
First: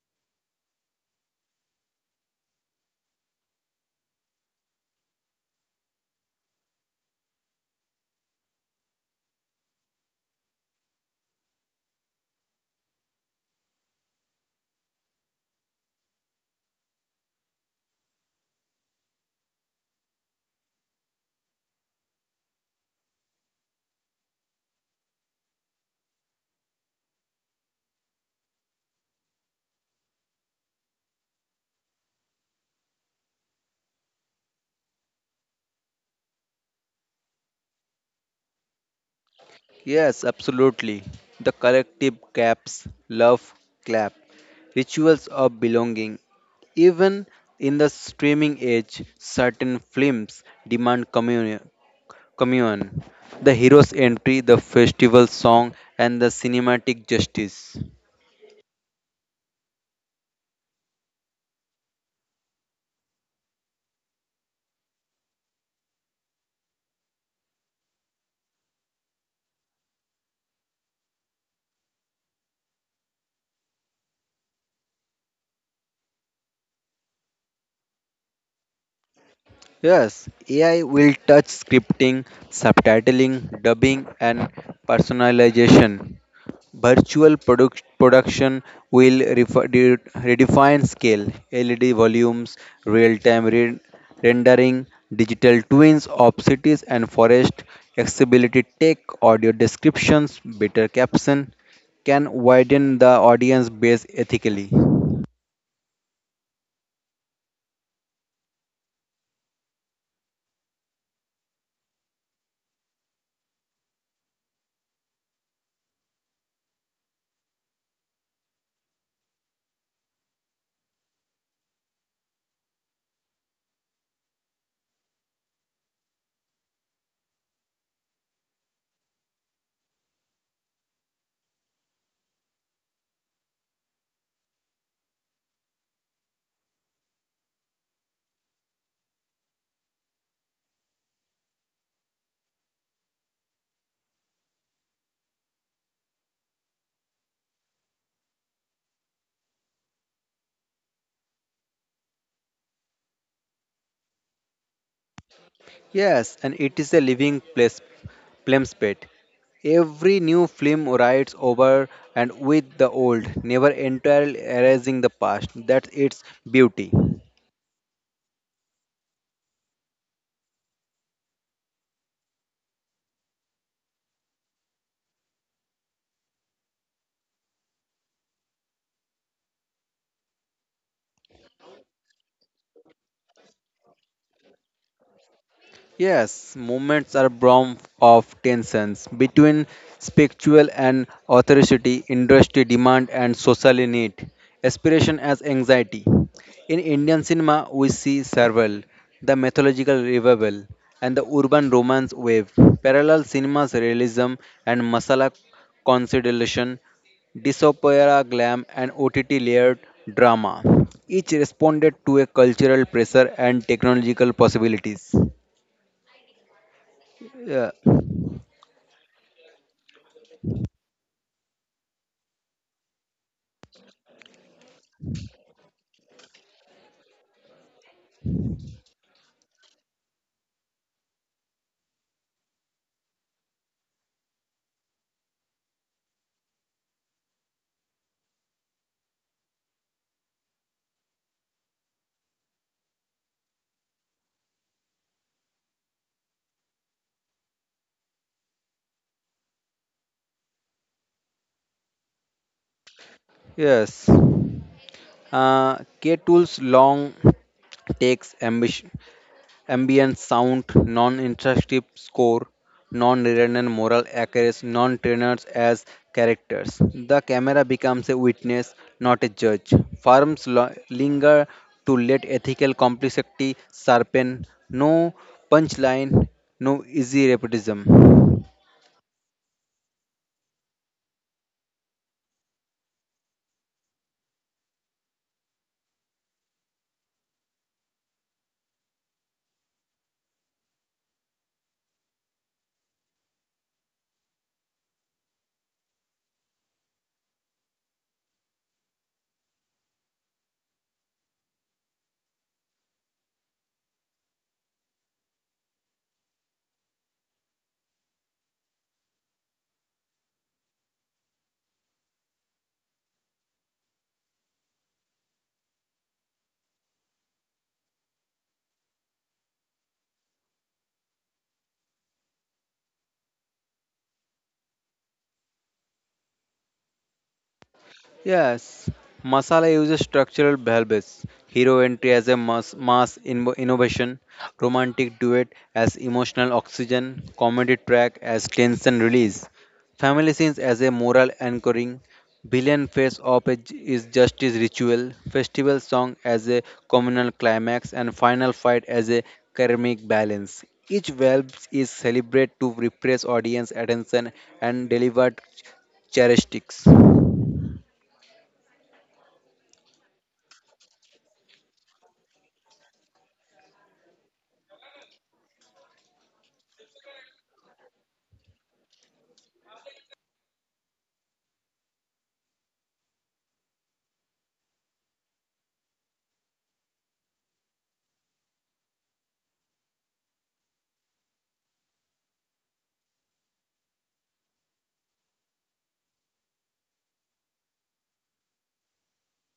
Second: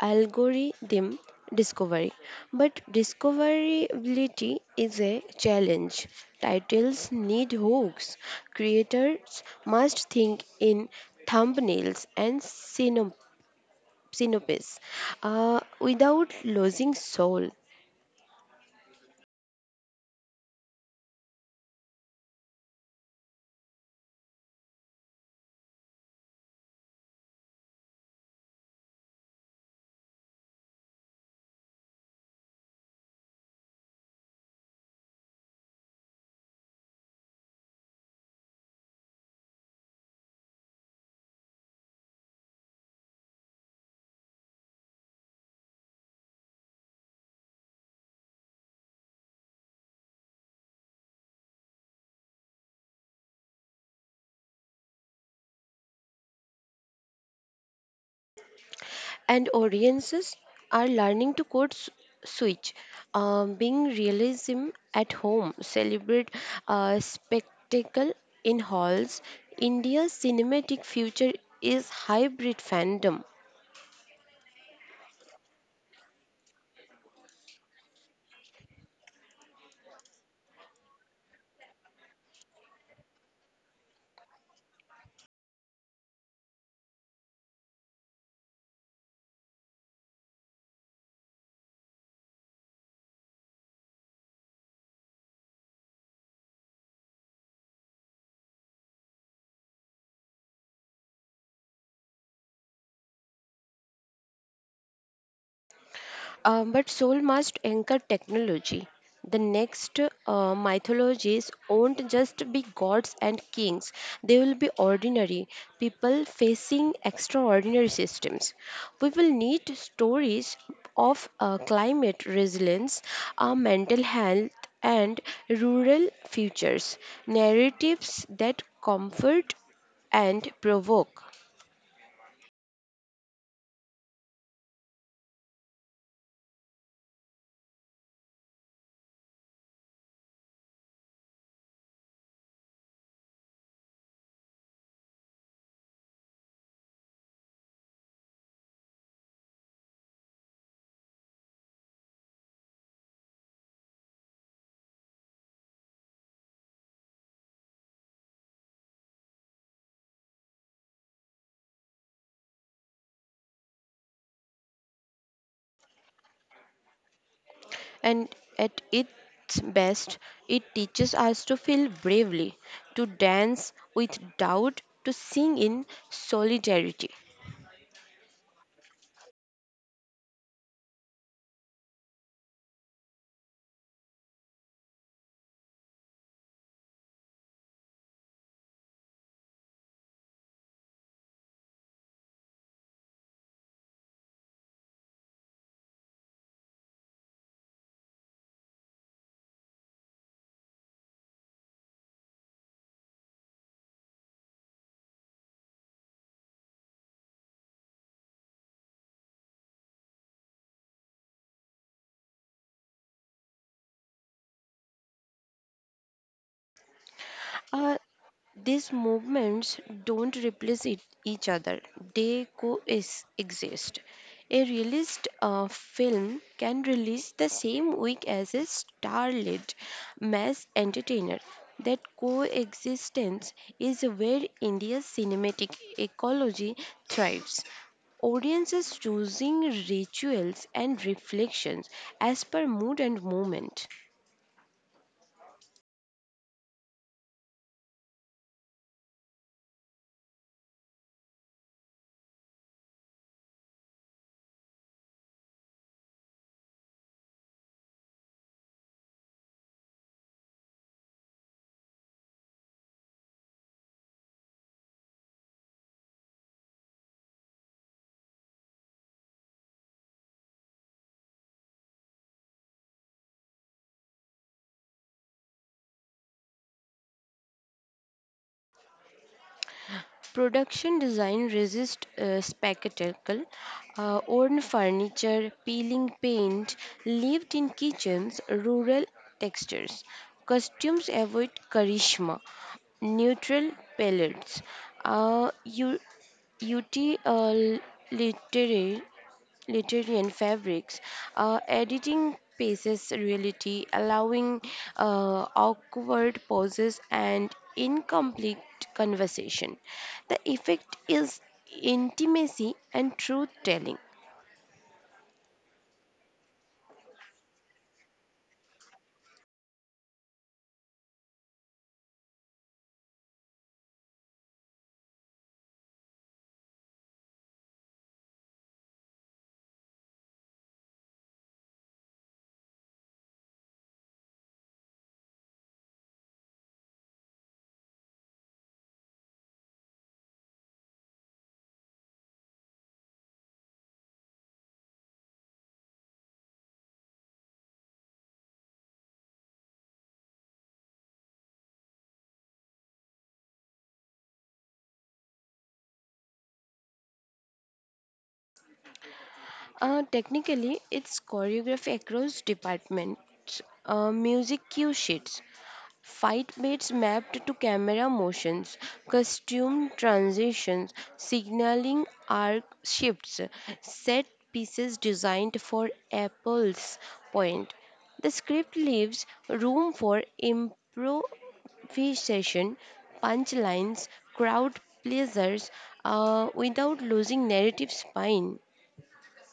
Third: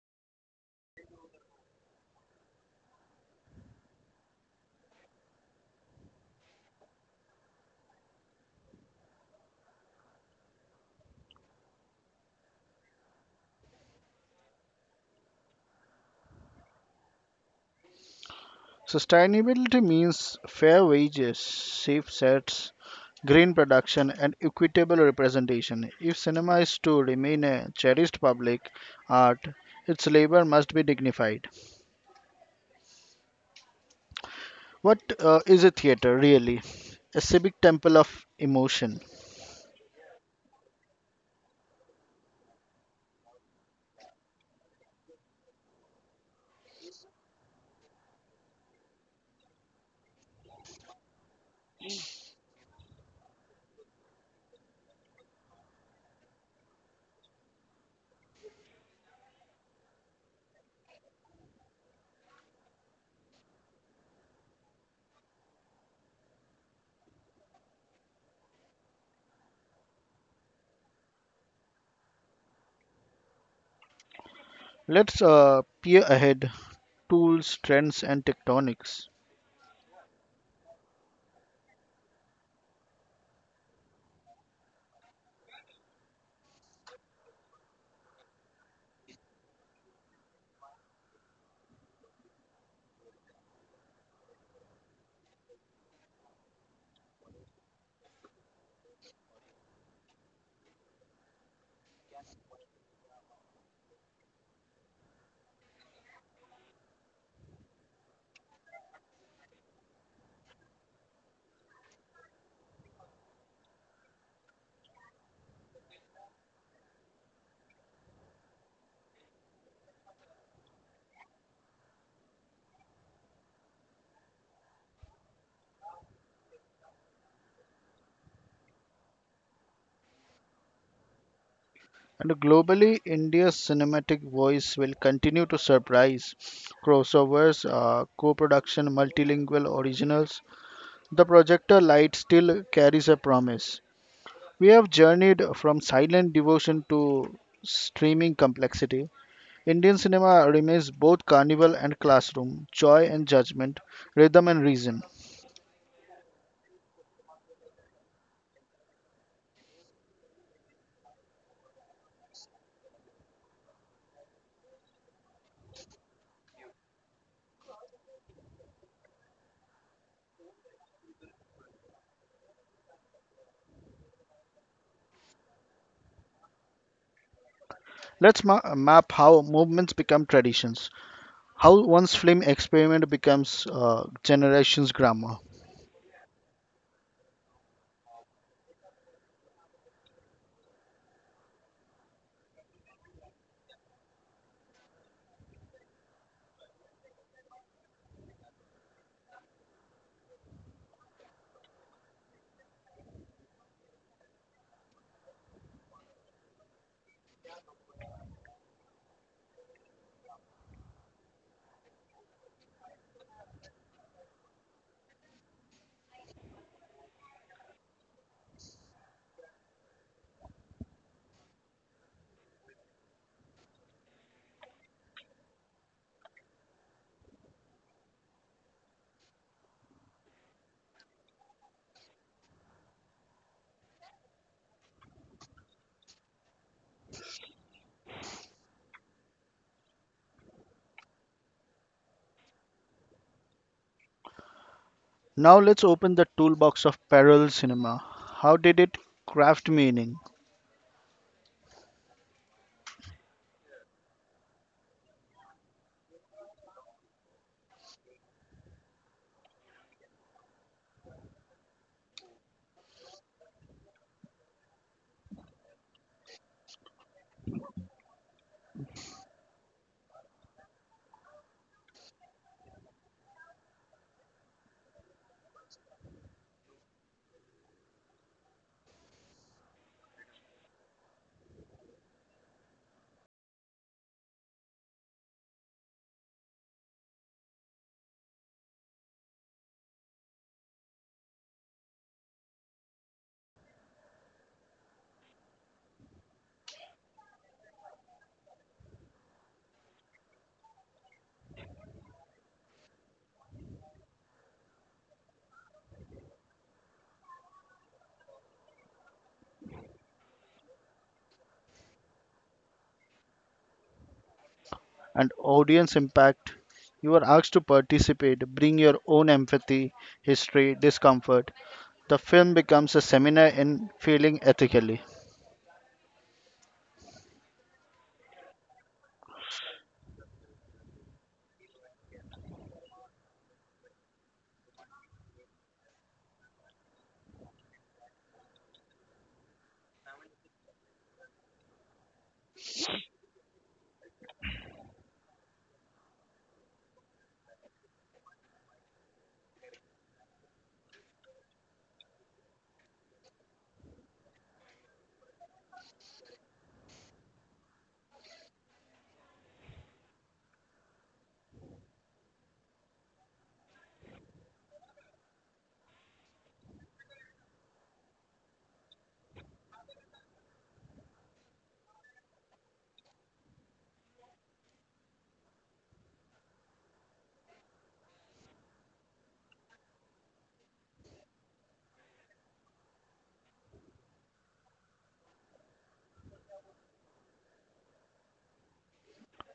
Speaker 3: algorithm discovery. But discoverability is a challenge. Titles need hooks. Creators must think in thumbnails and synop- synopsis uh, without losing soul.
Speaker 1: Sustainability means fair wages, safe sets, green production, and equitable representation. If cinema is to remain a cherished public art, its labor must be dignified. What uh, is a theater really? A civic temple of emotion.
Speaker 2: Yes, absolutely. The collective claps, love clap, rituals of belonging. Even in the streaming age, certain films demand communion. communion. The hero's entry, the festival song, and the cinematic justice.
Speaker 3: And audiences are learning to code s- switch, uh, being realism at home, celebrate uh, spectacle in halls. India's cinematic future is hybrid fandom.
Speaker 1: Let's uh, peer ahead, tools, trends, and tectonics.
Speaker 2: Yes, A I will touch scripting, subtitling, dubbing, and personalization. Virtual product production will refi- de- redefine scale, L E D volumes, real time re- rendering, digital twins of cities and forest, accessibility tech, audio descriptions, better caption can widen the audience base ethically.
Speaker 3: Um, but soul must anchor technology. The next uh, mythologies won't just be gods and kings, they will be ordinary people facing extraordinary systems. We will need stories of uh, climate resilience, uh, mental health, and rural futures, narratives that comfort and provoke.
Speaker 1: And globally, India's cinematic voice will continue to surprise. Crossovers, uh, co production, multilingual originals. The projector light still carries a promise. We have journeyed from silent devotion to streaming complexity. Indian cinema remains both carnival and classroom, joy and judgment, rhythm and reason.
Speaker 2: Yes, and it is a living place, pet. Every new film rides over and with the old, never entirely erasing the past. That's its beauty.
Speaker 3: And at its best, it teaches us to feel bravely, to dance with doubt, to sing in solidarity.
Speaker 1: Let's ma- map how movements become traditions, how one's film experiment becomes uh, generation's grammar.
Speaker 2: Yes, movements are born of tensions between spiritual and authority, industry demand, and social need, aspiration as anxiety. In Indian cinema, we see Sarval, the mythological revival, and the urban romance wave. Parallel cinema's realism and masala consideration, disopera glam, and O T T layered drama. Each responded to a cultural pressure and technological possibilities. Yeah.
Speaker 3: Uh, these movements don't replace it, each other, they coexist. A released uh, film can release the same week as a star-lit mass entertainer. That coexistence is where India's cinematic ecology thrives. Audiences choosing rituals and reflections as per mood and moment.
Speaker 1: Now let's open the toolbox of parallel cinema. How did it craft meaning
Speaker 2: Yes. Uh, K-Tool's long takes ambition, ambient sound, non-interruptive score, non-redundant moral accuracy, non-trainers as characters. The camera becomes a witness, not a judge. Farms lo- linger to let ethical complexity sharpen. No punchline, no easy repetition.
Speaker 3: Production design resists uh, spectacle. Uh, worn furniture, peeling paint, lived in kitchens, rural textures. Costumes avoid charisma, neutral palettes. Uh, you, utilitarian literary and fabrics, uh, editing paces reality, allowing uh, awkward pauses and incomplete conversation. The effect is intimacy and truth telling.
Speaker 1: and audience impact? You are asked to participate, bring your own empathy, history, discomfort. The film becomes a seminar in feeling ethically.
Speaker 2: Yes, Masala uses structural bells, hero entry as a mass, mass in- innovation, romantic duet as emotional oxygen, comedy track as tension release, family scenes as a moral anchoring, billion face op is is justice ritual, festival song as a communal climax, and final fight as a karmic balance. Each valve is celebrated to repress audience attention and deliver ch- characteristics.
Speaker 3: Uh, technically, it's choreography across departments, uh, music cue sheets, fight baits mapped to camera motions, costume transitions, signaling arc shifts, set pieces designed for Apple's point. The script leaves room for improvisation, punchlines, crowd pleasers, uh, without losing narrative spine.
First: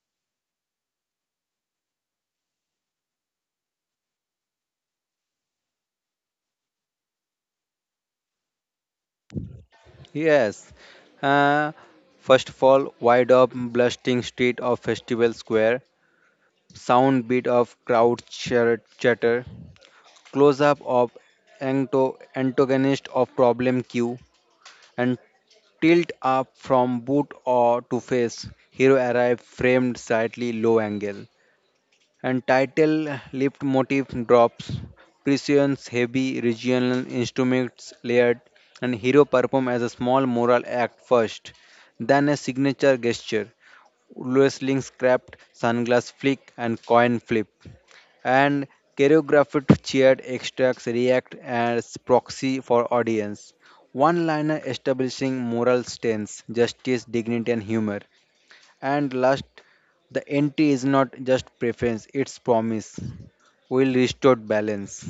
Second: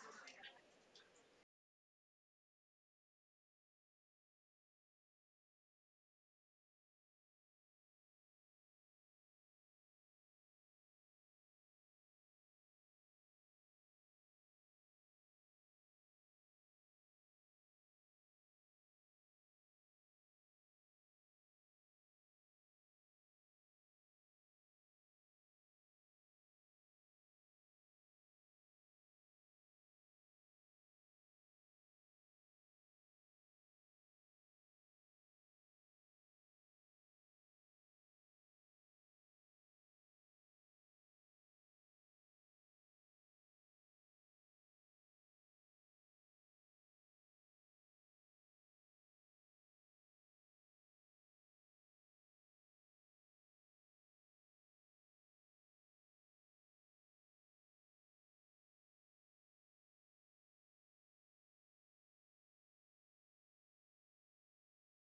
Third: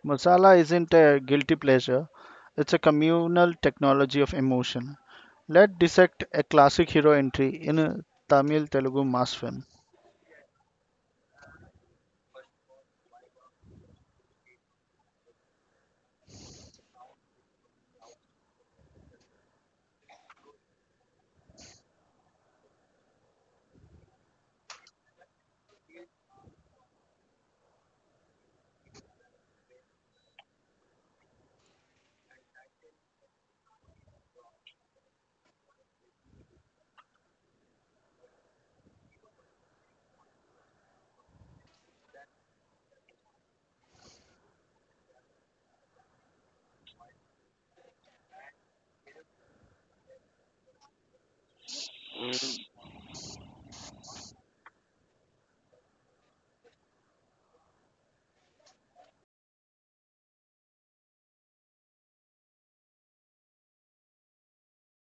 Speaker 1: Masala isn't a guilty pleasure, it's a communal technology of emotion. Let's dissect a classic hero entry in a Tamil Telugu mass film.
Speaker 2: Yes. Uh, first of all, wide up blasting street of Festival Square, sound beat of crowd chir- chatter, close up of anto- antagonist of problem queue, and tilt up from boot or to face. Hero arrive framed slightly low angle and title lift motif drops, Precion's heavy regional instruments layered, and hero perform as a small moral act first, then a signature gesture, wrestling scrapped, sunglass flick, and coin flip. And choreographed cheered extracts react as proxy for audience. One liner establishing moral stance, justice, dignity, and humor. And last, the N T is not just preference, it's promise. Will restore balance.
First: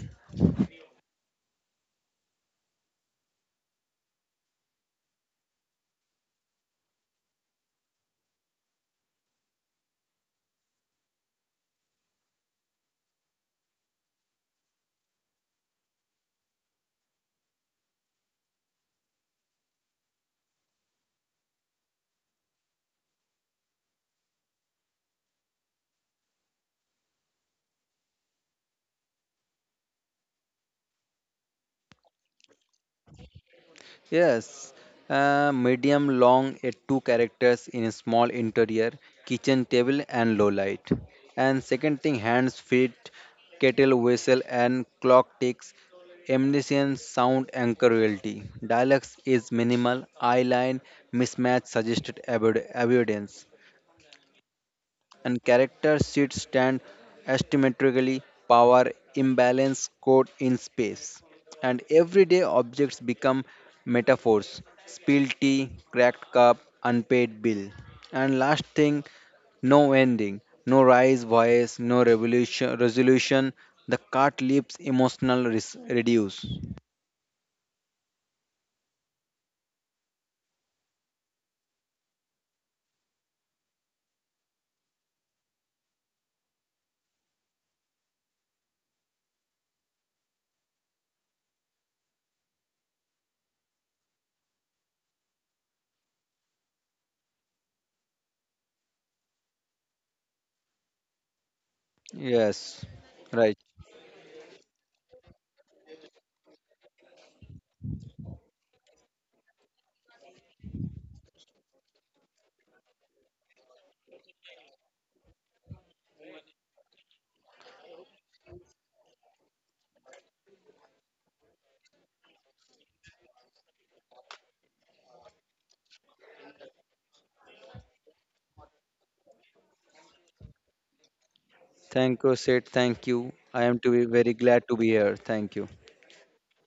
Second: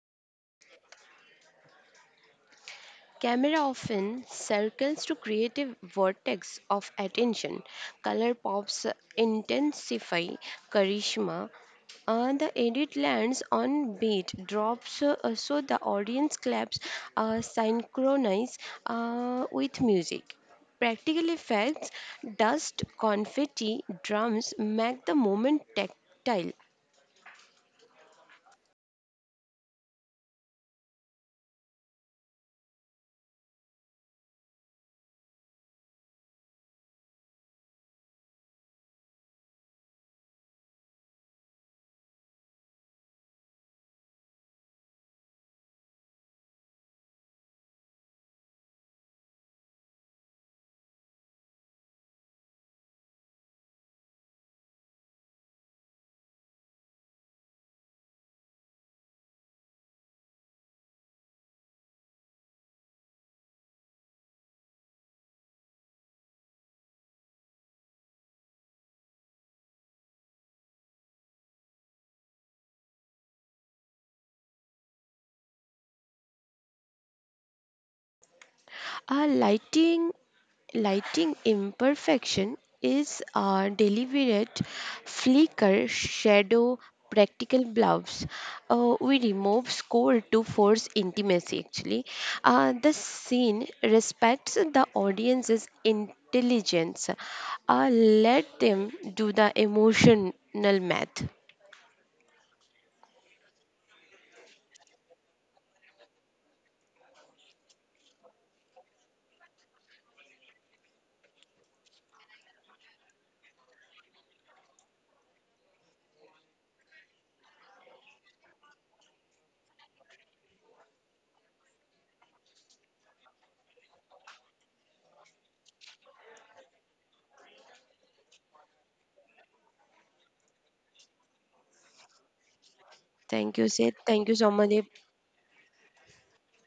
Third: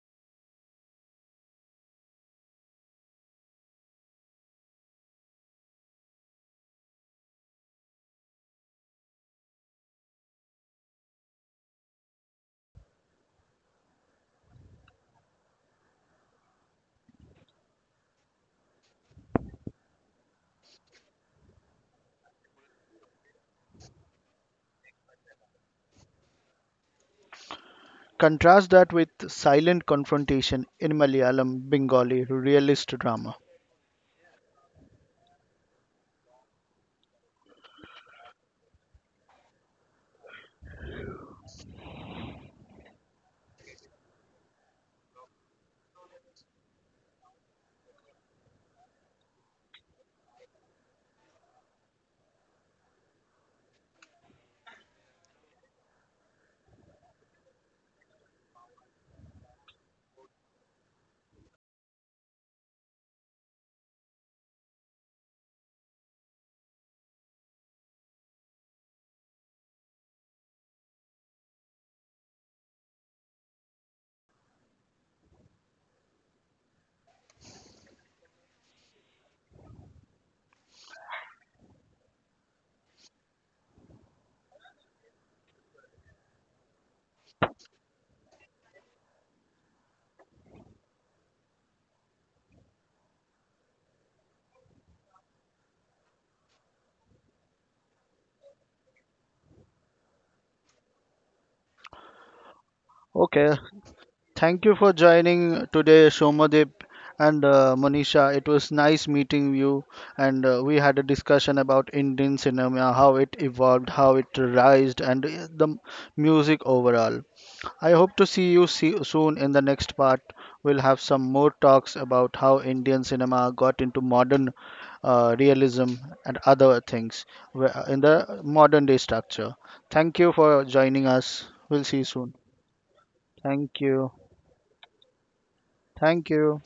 Speaker 3: Camera often circles to create a vortex of attention. Color pops intensify charisma. Uh, the edit lands on beat, drops uh, so the audience claps uh, synchronize uh, with music. Practical effects, dust, confetti, drums make the moment tactile.
Speaker 1: Contrast that with silent confrontation in Malayalam Bengali realist drama.
Speaker 2: Yes, uh, medium long uh, two characters in a small interior, kitchen table and low light. And second thing, hands, feet, kettle whistle and clock ticks, omniscient sound anchor royalty. Dialects is minimal, eye line, mismatch suggested avoid- avoidance. And character sheets stand asymmetrically, power imbalance code in space. And everyday objects become metaphors spilled tea, cracked cup, unpaid bill. And last thing, no ending, no rise voice, no revolution, resolution. The cart leaves emotional res- reduce.
Speaker 3: A lighting lighting imperfection is a deliberate flicker shadow practical gloves, uh, we remove score to force intimacy actually. Uh, the scene respects the audience's intelligence, uh, let them do the emotional math.
Speaker 2: Yes,
Speaker 1: Okay,
Speaker 2: right.
Speaker 1: thank you for joining today, Shomadip and uh, Monisha. It was nice meeting you, and uh, we had a discussion about Indian cinema, how it evolved, how it rised, and uh, the m- music overall. I hope to see you see soon in the next part. We'll have some more talks about how Indian cinema got into modern uh, realism and other things where- in the modern day structure. Thank you for joining us. We'll see you
Speaker 2: Thank you,
Speaker 1: soon.
Speaker 2: Sid. Thank you.
Speaker 3: Thank
Speaker 2: I
Speaker 3: you,
Speaker 2: am
Speaker 1: Thank
Speaker 2: to
Speaker 3: Seth.
Speaker 2: be
Speaker 1: you.
Speaker 3: Thank
Speaker 2: very
Speaker 3: you so
Speaker 2: glad
Speaker 3: much.
Speaker 2: to be here. Thank you.
Speaker 1: Thank you.